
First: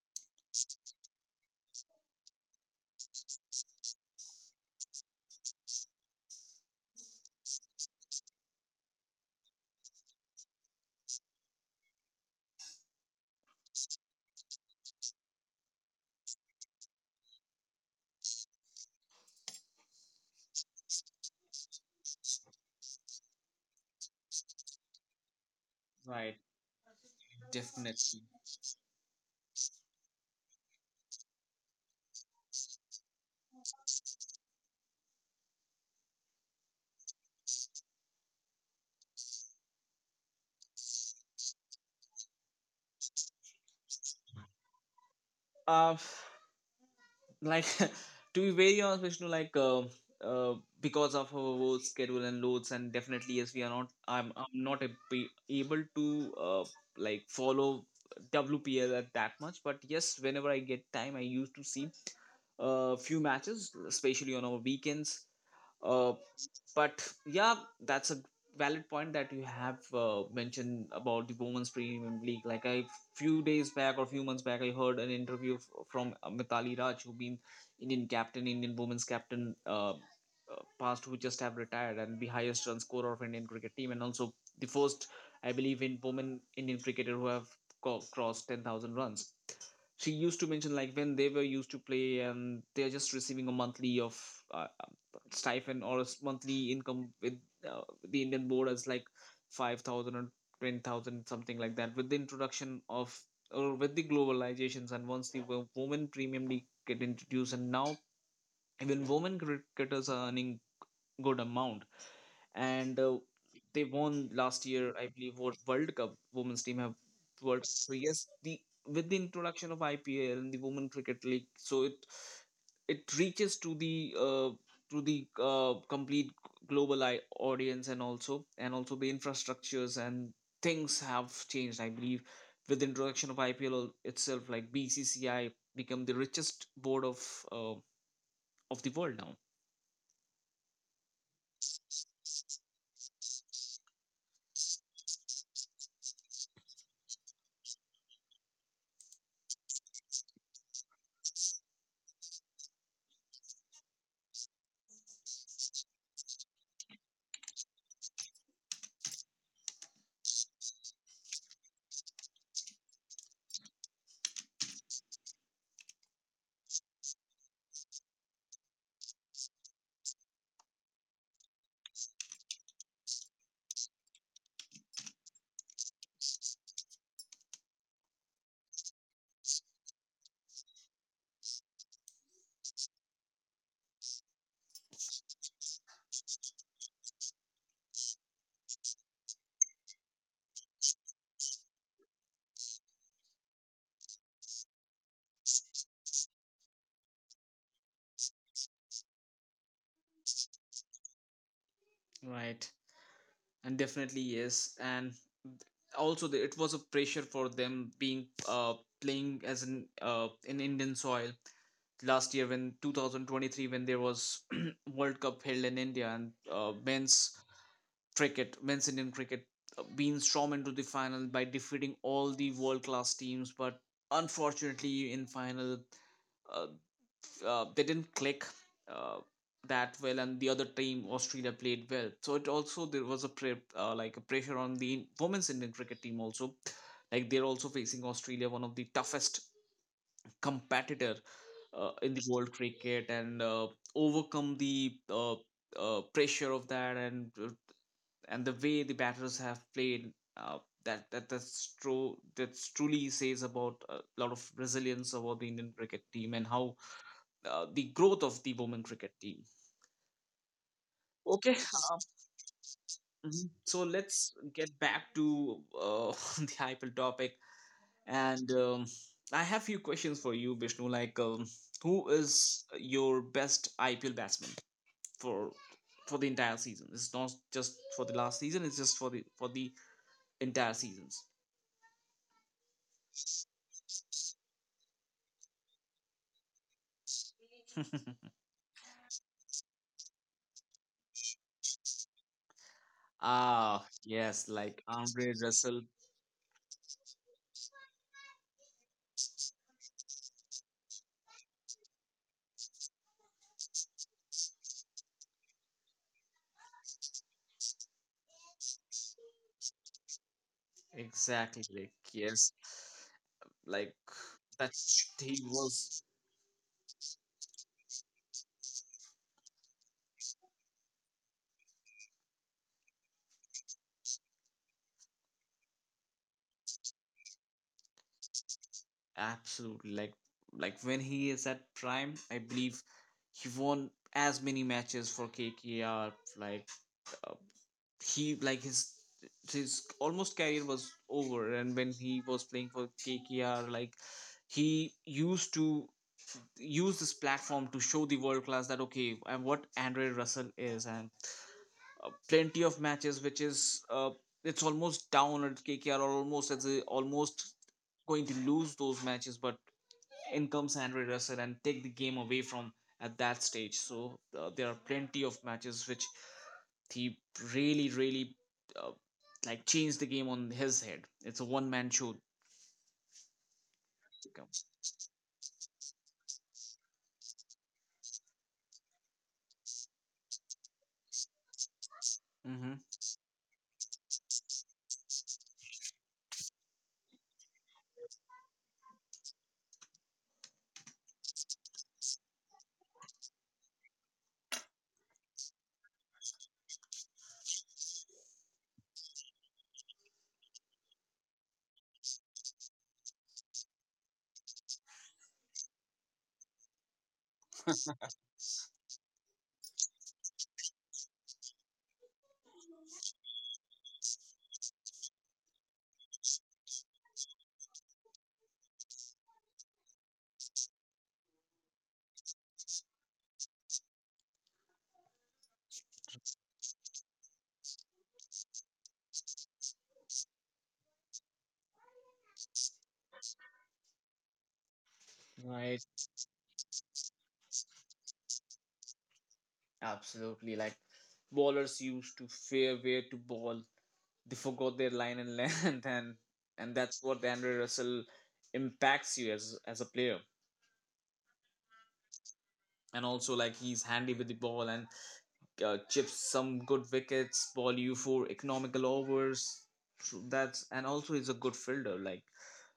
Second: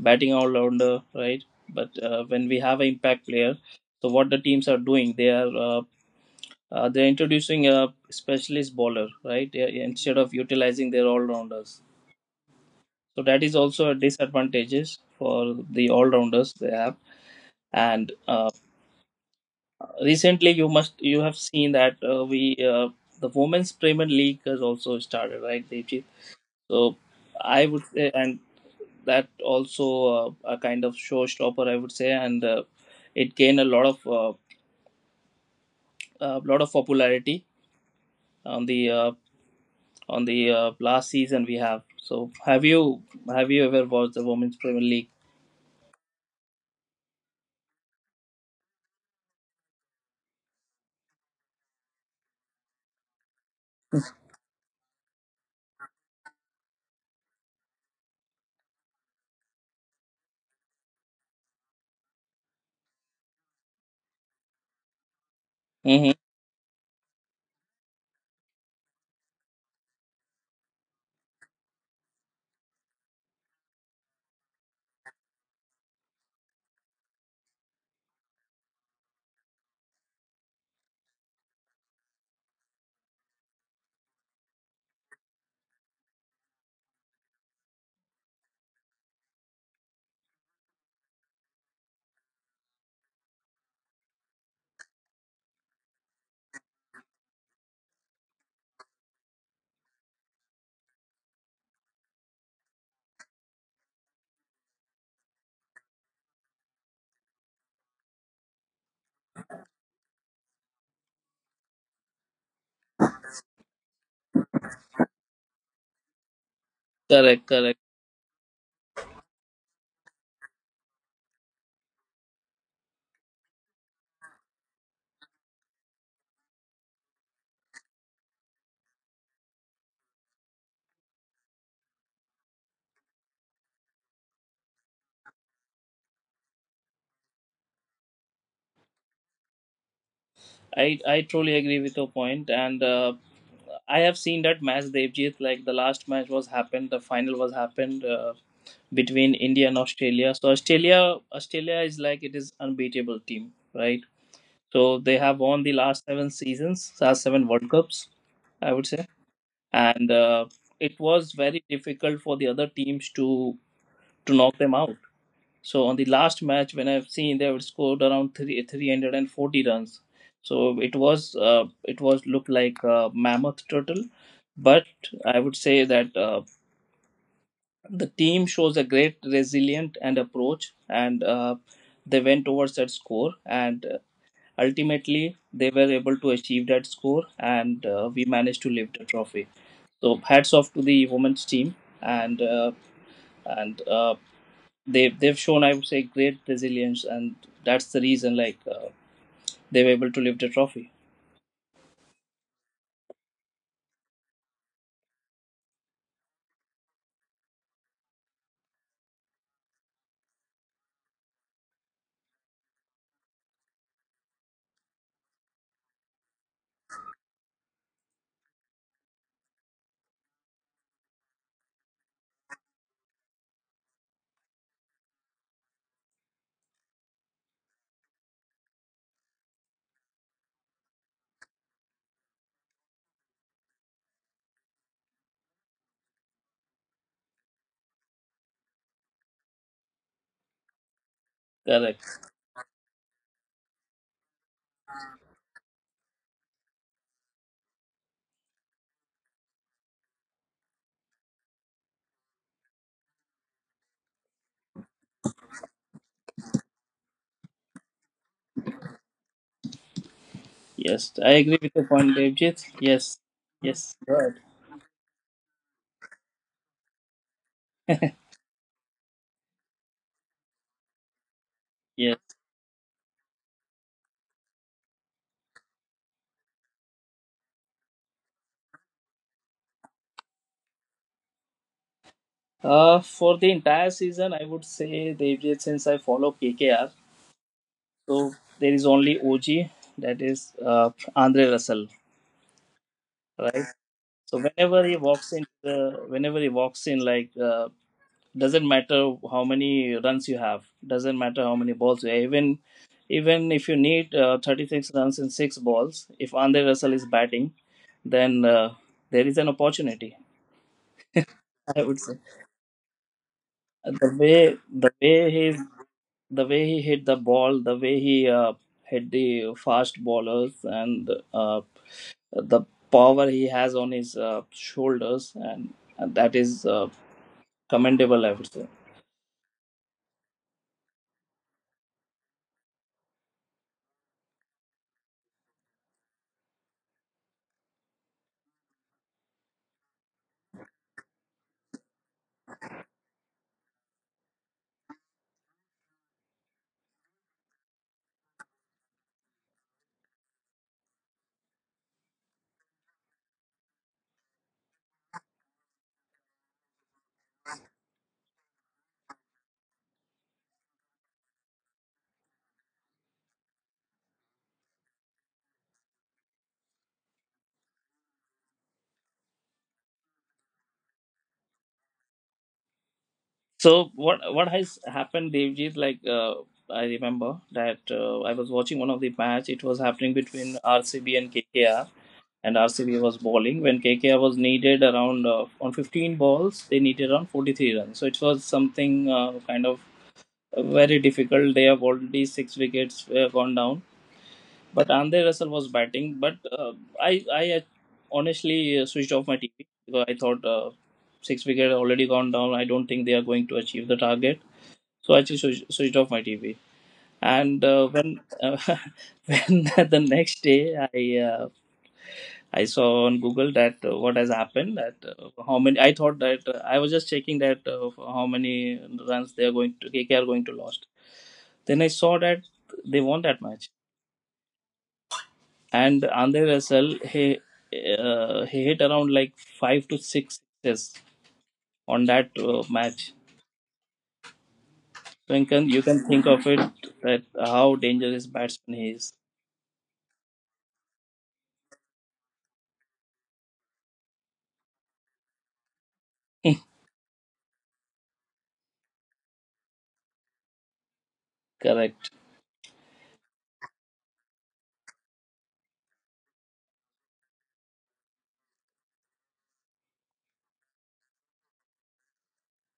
S2: batting all rounder, right? But uh, when we have an impact player, so what the teams are doing, they are uh, uh, they're introducing a specialist bowler, right? They are- Instead of utilizing their all rounders, so that is also a disadvantages for the all rounders they have. And. Uh, recently, you must you have seen that uh, we uh, the women's premier league has also started, right, Devjit?
S1: Right.
S2: So I would say,
S1: Definitely.
S2: and that also uh, a kind of showstopper, I would say, and uh, it gained a lot of uh, a lot of popularity on the uh, on the uh, last season we have. So have you have you ever watched the women's premier league?
S1: uh, like, [laughs] to be very honest, Vishnu, like uh, uh, because of our work schedule and loads, and definitely yes, we are not i'm, I'm not a, be able to uh, like follow WPL at that much. But yes, whenever I get time I used to see a few matches, especially on our weekends. Uh,
S2: Mm-hmm.
S1: but yeah, that's a valid point that you have uh, mentioned about the women's premium league. Like, I few days back or few months back I heard an interview f- from uh, Mitali Raj, who been Indian captain, Indian women's captain, uh, uh, past, who just have retired, and the highest run scorer of Indian cricket team, and also the first, I believe, in women Indian cricketer who have co- crossed ten thousand runs. She used to mention like when they were used to play, and they're just receiving a monthly of uh, um, stipend or a s- monthly income with uh, the Indian board as like five thousand or ten thousand, something like that. With the introduction of, or with the globalizations, and once the wo- women premium league get introduced, and now even women cricketers are earning good amount. And uh, they won last year, I believe, World World Cup. Women's team have
S2: Correct.
S1: World.
S2: Correct.
S1: So yes, the with the introduction of I P L and the Women Cricket League, so it it reaches to the uh, to the uh, complete global I- audience, and also and also the infrastructures and things have changed. I believe with the introduction of I P L al- itself, like B C C I become the richest board of uh, of the world now.
S2: I I truly agree with your point, and uh, I have seen that match, Devjit. Like the last match was happened, the final was happened uh, between India and Australia. So Australia, Australia is like it is unbeatable team, right? So they have won the last seven seasons, last seven World Cups, I would say, and uh, it was very difficult for the other teams to to knock them out. So on the last match, when I've seen, they have scored around three three hundred and forty runs. So it was uh, it was looked like a mammoth turtle, but I would say that uh, the team shows a great resilient and approach, and uh, they went towards that score, and uh, ultimately they were able to achieve that score, and uh, we managed to lift the trophy. So hats off to the women's team, and uh, and uh, they've they've shown, I would say, great resilience, and that's the reason like uh, they were able to lift the trophy.
S1: Right, and definitely yes, and also the, it was a pressure for them, being uh, playing as an uh, in Indian soil last year, when twenty twenty-three, when there was [clears throat] World Cup held in India, and uh, men's cricket men's Indian cricket uh, being stormed into the final by defeating all the world class teams, but unfortunately in final uh, uh, they didn't click uh, that well, and the other team Australia played well. So it also there was a pre- uh, like a pressure on the women's Indian cricket team also, like they're also facing Australia, one of the toughest competitor uh, in the
S2: Correct.
S1: world cricket, and uh, overcome the uh, uh, pressure of that, and uh, and the way the batters have played. Uh, that, that that's true, that truly says about a lot of resilience about the Indian cricket team, and how uh, the growth of the women cricket team.
S2: Yes, I
S1: Okay.
S2: agree with your point, Devjit. Yes.
S1: Mhm. So
S2: Yes. Right.
S1: let's get back to uh, [laughs] the I P L topic, and um, I have few questions for you, Vishnu. Like, um, who
S2: Yes.
S1: is your best I P L batsman for for the entire season? It's not just for the last season; it's just for the for the entire seasons.
S2: Uh, for the entire season, I would say Devjit, since I follow K K R, so
S1: [laughs]
S2: there is only O G, that is uh, Andre Russell, right?
S1: Ah,
S2: So
S1: yes,
S2: whenever
S1: like
S2: he walks
S1: Andre
S2: in,
S1: Russell.
S2: the, whenever he walks in, like. Uh, doesn't matter how many runs you have, doesn't matter how many balls you have. Even even if you need uh, thirty-six runs in six balls, if Andre Russell is batting, then uh, there is an opportunity,
S1: Exactly.
S2: I
S1: Like
S2: would say.
S1: yes, like
S2: the way
S1: that
S2: the way
S1: he
S2: he
S1: was.
S2: the way he hit the ball, the way he uh, hit the fast bowlers, and uh, the power he has on his uh, shoulders, and, and that is uh, commendable, I would say.
S1: Absolutely. Like like when he is at prime, I believe he won as many matches for K K R. Like uh, he like his his almost career was over, and when he was playing for K K R, like he used to use this platform to show the world class that okay, and what Andre Russell is. And uh, plenty of matches which is uh, it's almost down at K K R or almost as a, almost going to lose those matches, but in comes Henry Russell and take the game away from at that stage. So uh, there are plenty of matches which he really, really uh, like changed the game on his head. It's a one man show.
S2: So what what has happened, Devjit? Like uh, I remember that uh, I was watching one of the match. It was happening between R C B and KKR, and
S1: Mm-hmm.
S2: RCB was bowling when K K R was needed around uh, on fifteen balls. They needed around forty-three runs. So it was something uh, kind of very difficult. They have already six wickets uh, gone down. But Andre Russell was batting. But uh, I I uh, honestly uh, switched off my T V because I thought uh, six wicket already gone down. I don't think they are going to achieve the target, so I just switch- switched off my T V. And uh, when uh, [laughs] when [laughs] the next day, I uh, I saw on Google that uh, what has happened, that uh, how many I thought that uh, I was just checking that uh, how many runs they are going to K K R going to lost. Then I saw that they won that match, and Andre Russell, he uh, he hit around like five to six sixes on that uh, match. So you can you
S1: Right,
S2: can think of it, that how dangerous batsman he is.
S1: absolutely. Like ballers used to fear where to ball. They forgot their line and [laughs] land, and
S2: [laughs]
S1: and that's what Henry Russell impacts you as as a player.
S2: Correct.
S1: And also like he's handy with the ball, and uh, chips some good wickets, ball you for economical overs. So that's, and also he's a good fielder. Like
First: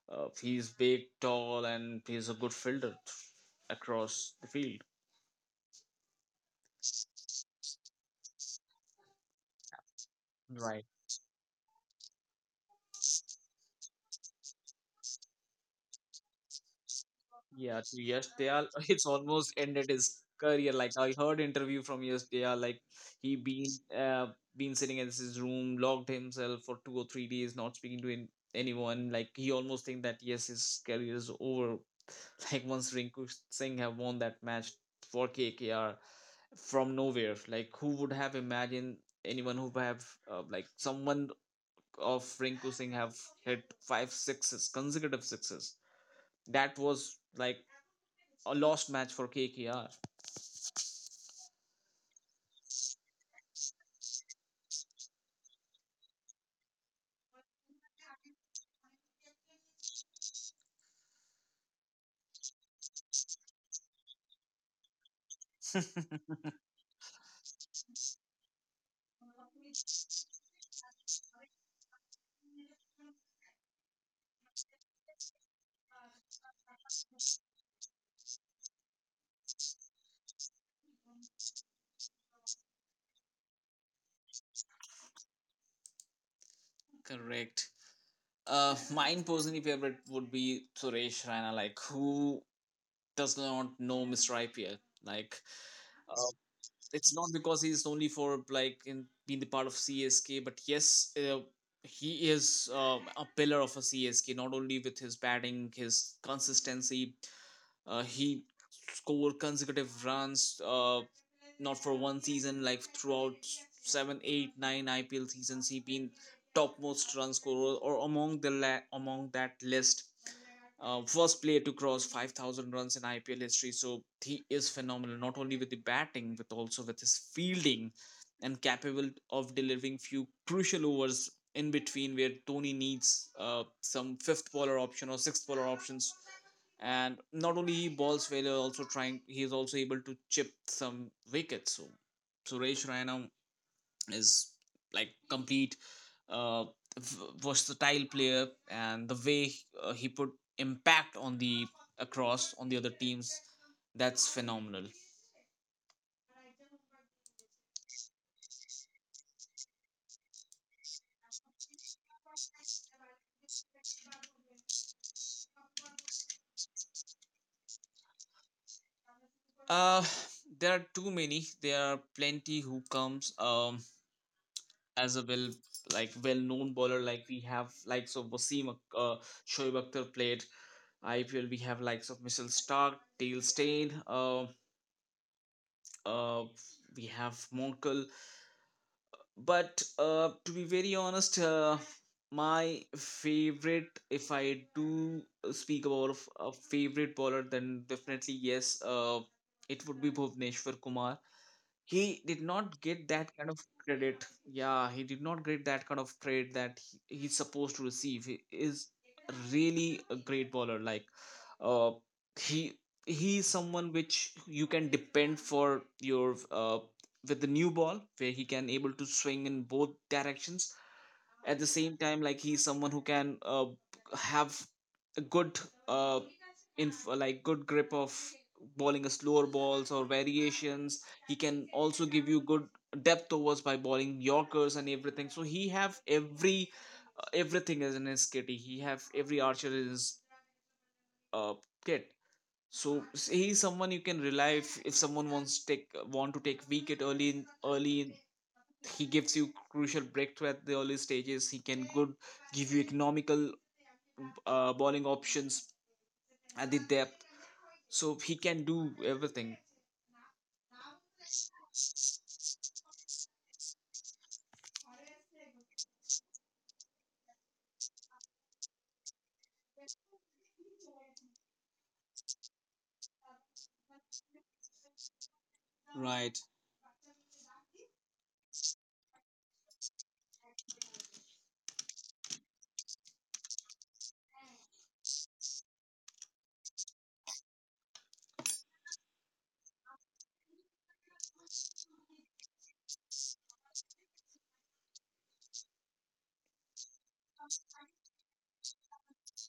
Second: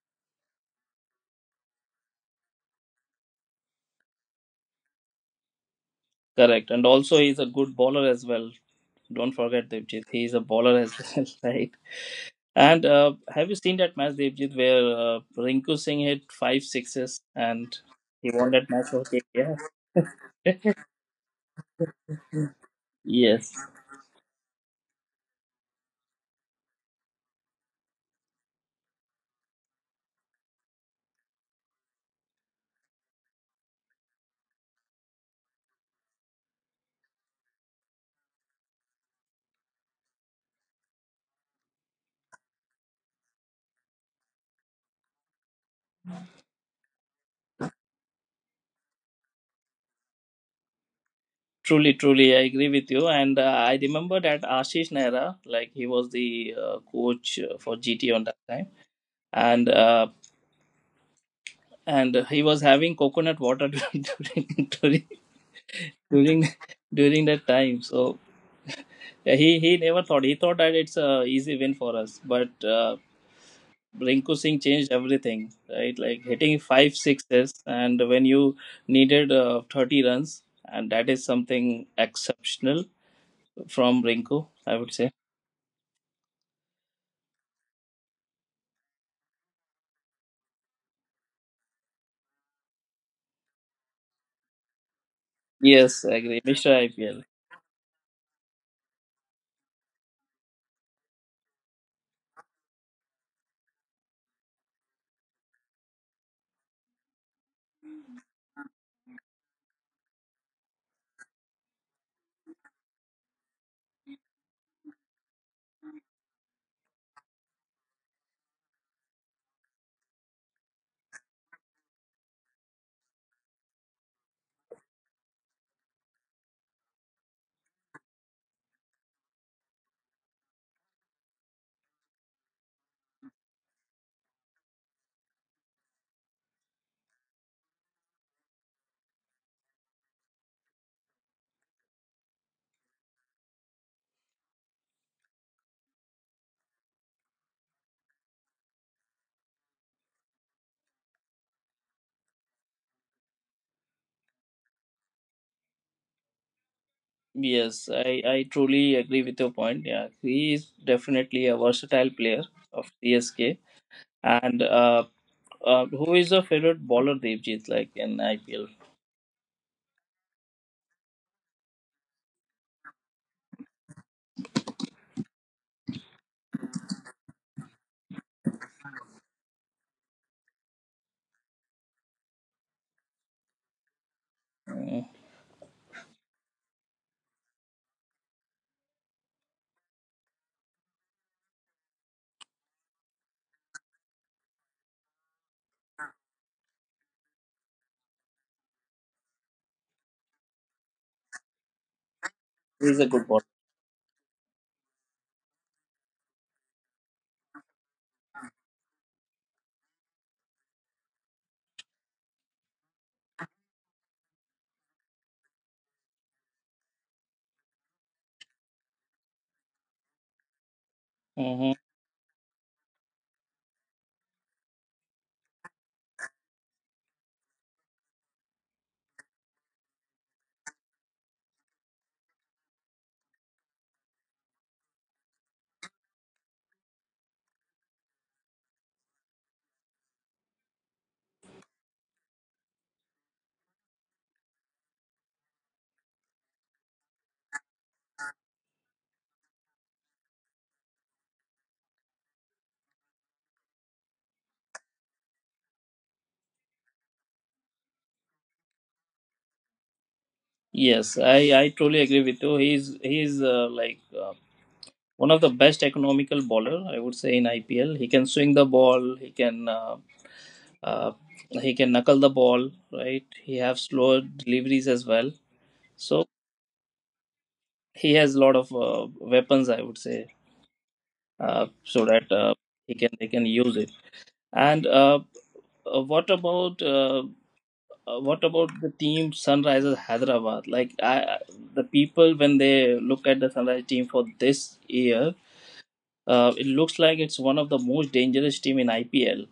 S1: uh, he's big, tall, and he's a good fielder across the field.
S2: Correct. And also, he's a good bowler as well. Don't forget, Devjit. He's a bowler
S1: Right.
S2: as [laughs] well, right? And uh, have you seen that match, Devjit, where uh, Rinku Singh hit five sixes and
S1: Yeah, so Yash
S2: he won
S1: Dayal,
S2: that match
S1: [laughs]
S2: for
S1: it's almost ended his career.
S2: K K R?
S1: Like I heard interview from Yash
S2: [laughs]
S1: Dayal, like he
S2: Yes,
S1: been uh, been sitting in his room, locked himself for two or three days, not speaking to an- anyone. Like he almost think that yes, his career is over. [laughs] Like once Rinku Singh have won that match for K K R from nowhere. Like who would have imagined anyone who have uh, like someone of Rinku Singh have hit five sixes, consecutive sixes. That was like a lost match for K K R.
S2: truly, truly, I agree with you. And uh, I remember that Ashish Nehra, like he was the uh, coach uh, for G T on that time, and uh, and he was having coconut water [laughs] during during during during that time. So yeah, he he never thought. He thought that it's a easy win for us, but uh, Rinku Singh changed everything, right? Like hitting five sixes, and when you needed uh, thirty runs, and that is something exceptional from Rinku, I would say.
S1: Correct. Uh, mine personally favorite would be Suresh Raina. Like, who does not know Mister I P L? Like
S2: Yes, I
S1: uh,
S2: agree. Mister
S1: it's
S2: I P L.
S1: not because he's only for, like, in being the part of C S K, but yes, uh, he is uh, a pillar of a C S K. Not only with his batting, his consistency, uh, he scored consecutive runs. Uh, not for one season, like throughout seven, eight, nine I P L seasons, he been topmost run scorer or among the la- among that list, uh, first player to cross five thousand runs in I P L history. So he is phenomenal, not only with the batting but also with his fielding, and capable of delivering few crucial overs in between where Tony needs uh, some fifth bowler option or sixth bowler options. And not only he bowls well also trying he is also able to chip some wickets. So Suresh Raina is like complete uh, v- versatile player, and the way uh, he put impact on the across on the other teams, that's phenomenal.
S2: Yes, I I truly agree with your point. Yeah, he is definitely a versatile player of C S K, and uh, uh, who is your favorite bowler, Devjit, like in I P L?
S1: uh there are too many, there are plenty who comes um as a well, like well known bowler. Like we have likes of Wasim Ak- uh, Shoaib Akhtar played I P L, we have likes of Missile Stark, Dale Steyn, uh,
S2: Mm,
S1: uh we have Monkel. But uh, to be very honest, uh, my favorite, if I do uh, speak about a favorite bowler, then definitely yes, uh, it would be Bhuvneshwar Kumar. He did not
S2: he's a
S1: get
S2: good
S1: that kind of credit. Yeah, he did not get that kind of trade that he, he's supposed to receive. He is really a great bowler. Like uh he he is someone which you can depend for your uh with the new ball, where he can able to swing in both directions. At the
S2: bowler.
S1: same time, like he's someone who can uh have a good uh, in like good grip of bowling a slower balls or variations. He can also give you good depth overs by bowling yorkers and everything. So he have every uh, everything is in his kitty, he have every archer in his uh, kit. So s- he's someone you can rely if, if someone wants to take want to take wicket early in early in he gives you crucial breakthrough at the early stages. He can good give you economical uh, bowling options at the depth, so he can do everything.
S2: Yes, I, I truly agree with you. He's he's uh, like uh, one of the best economical bowler, I would say, in I P L. He can swing the ball. He can uh, uh, he can knuckle the ball. Right. He have slow deliveries as well. So
S1: Right.
S2: he has a lot of uh, weapons, I would say, uh, so that uh, he can they can use it. And uh, uh, what about? Uh, Uh, what about the team Sunrisers Hyderabad? Like I, the people, when they look at the Sunrise team for this year, uh, it looks like it's one of the most dangerous team in I P L,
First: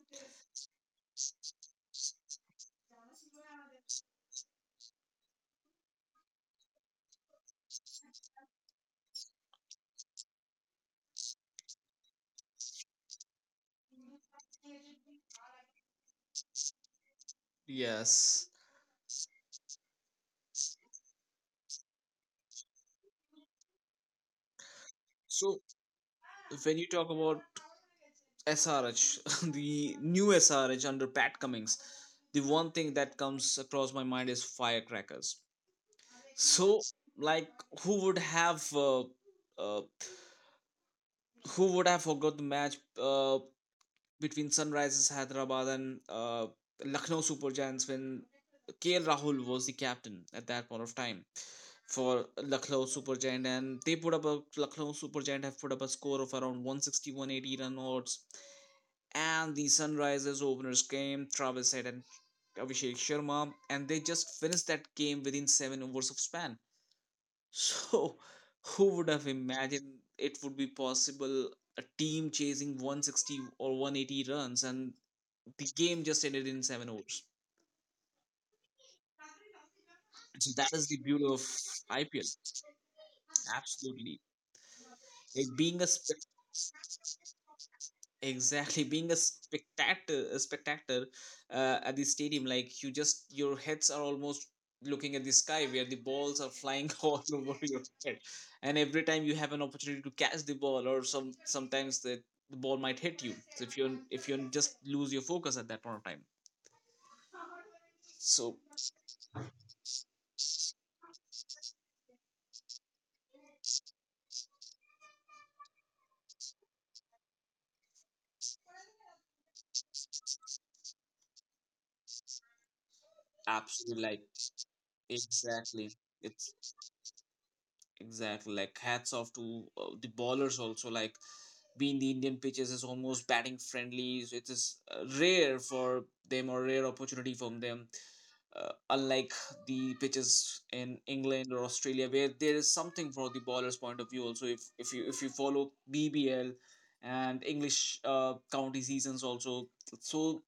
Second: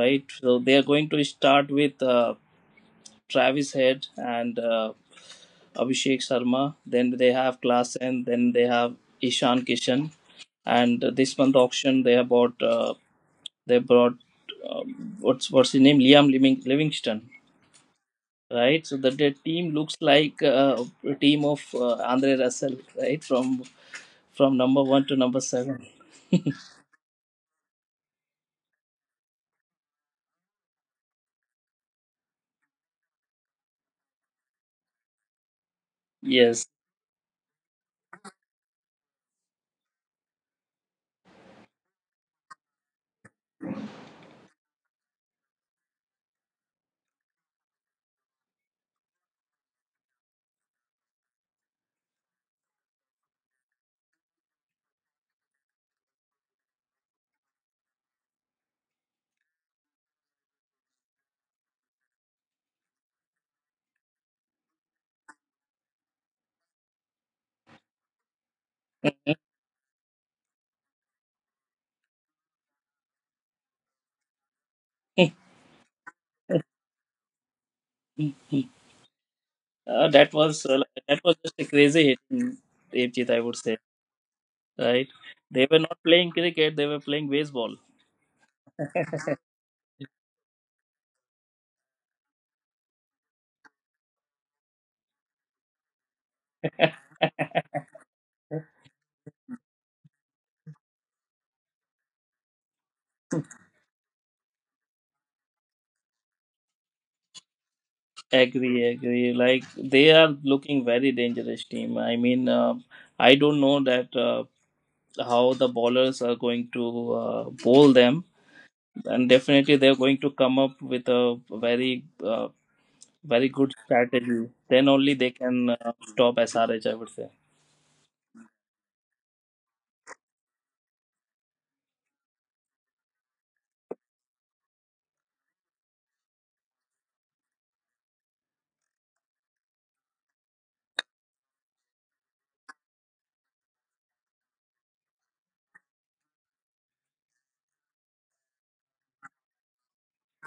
S2: right? So they are going to start with uh, Travis Head and uh, Abhishek Sharma. Then they have Class then they have Ishan Kishan. And uh, this month auction, they have bought uh, they brought um, what's what's his name, Liam Living, Livingston,
S1: Yes.
S2: right? So that the team looks like uh, a team of uh, Andre Russell, right? From from number one to number
S1: So
S2: seven.
S1: when you talk about S R H, [laughs] the new S R H under Pat Cummings, the one thing that comes across my mind is firecrackers.
S2: Yes,
S1: So, like, who would have uh, uh, who would have forgot the match uh, between Sunrisers Hyderabad and uh, Lucknow Super Giants, when K L Rahul was the captain at that point of time for Lucknow Super Giant, and they put up a Lucknow Super Giant have put up a score of around one sixty one eighty run odds, and the Sunrisers openers came Travis Head and Abhishek Sharma, and they just finished that game within seven overs of span. So, [laughs] who would have
S2: [laughs] uh,
S1: imagined it would be possible a team chasing one sixty or one eighty runs, and the game just ended in seven overs?
S2: that
S1: So,
S2: was
S1: that
S2: uh,
S1: is the
S2: that
S1: beauty
S2: was
S1: of
S2: just a crazy hit,
S1: I P L.
S2: mm, Devjit, I would say,
S1: Absolutely.
S2: right?
S1: It
S2: They were
S1: being a
S2: not playing
S1: spectacle.
S2: cricket; they were playing baseball.
S1: Exactly. [laughs] Being a
S2: [laughs]
S1: spectator, a spectator uh, at the stadium, like you just your heads are almost looking at the sky where the balls are flying [laughs] all over your head, and every time you have an opportunity to catch the ball, or some sometimes the, the ball might hit you. So if you if you just lose your focus at that point of time. So
S2: Agree, agree. Like they are looking very dangerous team. I mean, uh, I don't know that uh, how the bowlers are going to uh, bowl them, and definitely they're going to come up with a very uh, very good
S1: absolutely, like
S2: strategy, then only they can
S1: exactly,
S2: uh, stop
S1: it's
S2: S R H, I would say.
S1: exactly. Like hats off to uh, the ballers also. Like being the Indian pitches is almost batting friendly. So it is uh, rare for them, or rare opportunity from them. Uh, unlike the pitches in England or Australia, where there is something for the ballers' point of view. Also, if if you if you follow B B L and English uh, county seasons also, so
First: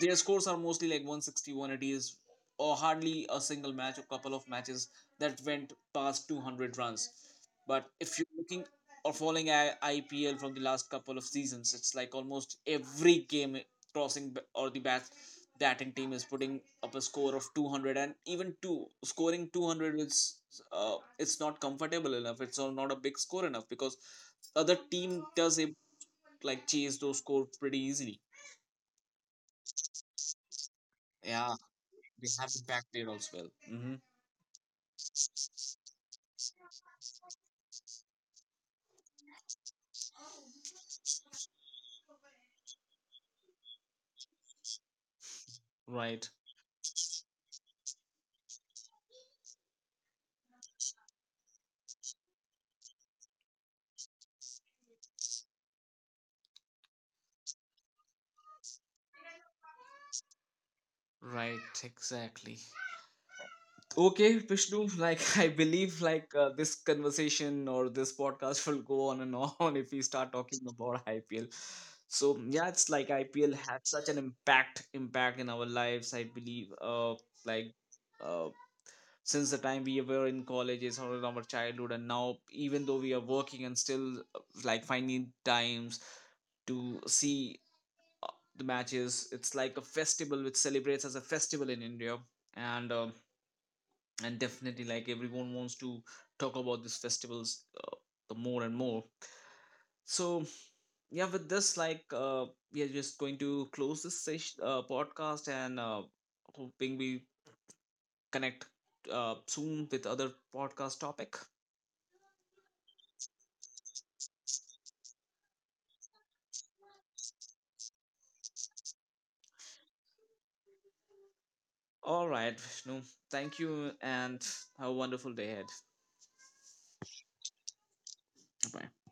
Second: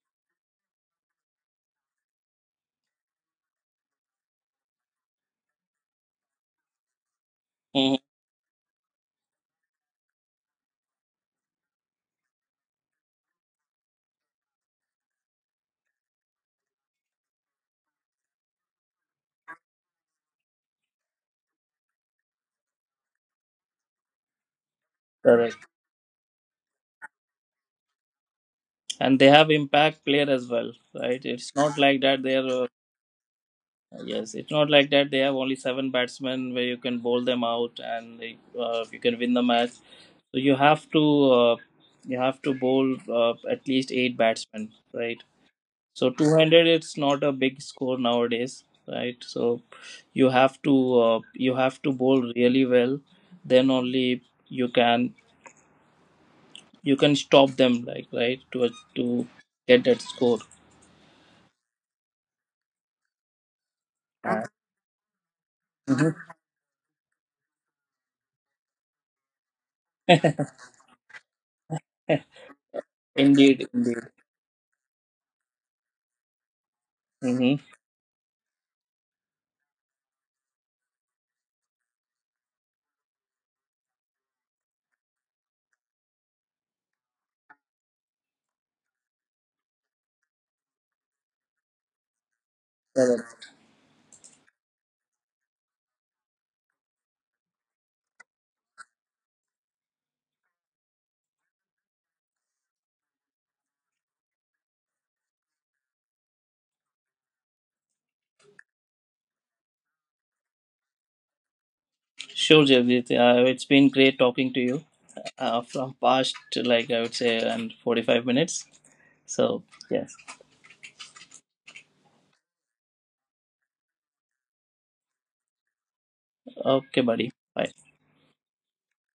S1: their scores are mostly like one sixty, one eighties, or hardly a single match or couple of matches that went past two hundred runs. But
S2: Mhm.
S1: if you're looking or following I- IPL from the last couple of seasons, it's like almost every game crossing b- or the bat batting team is putting up a score of two hundred, and even two scoring two hundred is uh, it's not comfortable enough, it's all not a big score enough, because other team does
S2: Correct.
S1: it, like chase those scores pretty easily.
S2: And they have impact player as well, right?
S1: Yeah,
S2: It's not like that
S1: we
S2: they
S1: have it
S2: are
S1: back there as well. Hmm.
S2: uh, yes, it's not like that they have only seven batsmen where you can bowl them out, and they, uh, you can win the match. So you have to uh, you have to bowl uh, at least eight batsmen, right? So
S1: Right.
S2: two hundred, it's not a big score nowadays, right? So you have to uh, you have to bowl really well, then only you can you can stop them, like right to to get that score.
S1: Right, exactly. Okay,
S2: Uh,
S1: Vishnu, [laughs] like I believe,
S2: mhm.
S1: like uh, this conversation or this podcast will go on and on [laughs] if we start talking about I P L. So yeah, it's like
S2: [laughs]
S1: I P L
S2: Indeed,
S1: had
S2: indeed.
S1: such an impact impact in our lives. I believe uh
S2: Mm-hmm.
S1: like uh since the time we were in colleges or in our childhood, and now even though we are working, and still uh, like finding times to see uh, the matches. It's like a festival which celebrates as a festival in India, and um and definitely like everyone wants to talk about these festivals uh, the more and more. So yeah, with this, like uh, we are just going to close this session, uh, podcast, and uh, hoping we connect uh, soon with other podcast topic.
S2: Sure, Jagdeep. Uh, it's been great talking to you uh, from past, like I would say, and forty-five minutes. So yes.
S1: All right, Vishnu, thank you, and have a wonderful day ahead.
S2: Okay, buddy. Bye.
S1: Bye.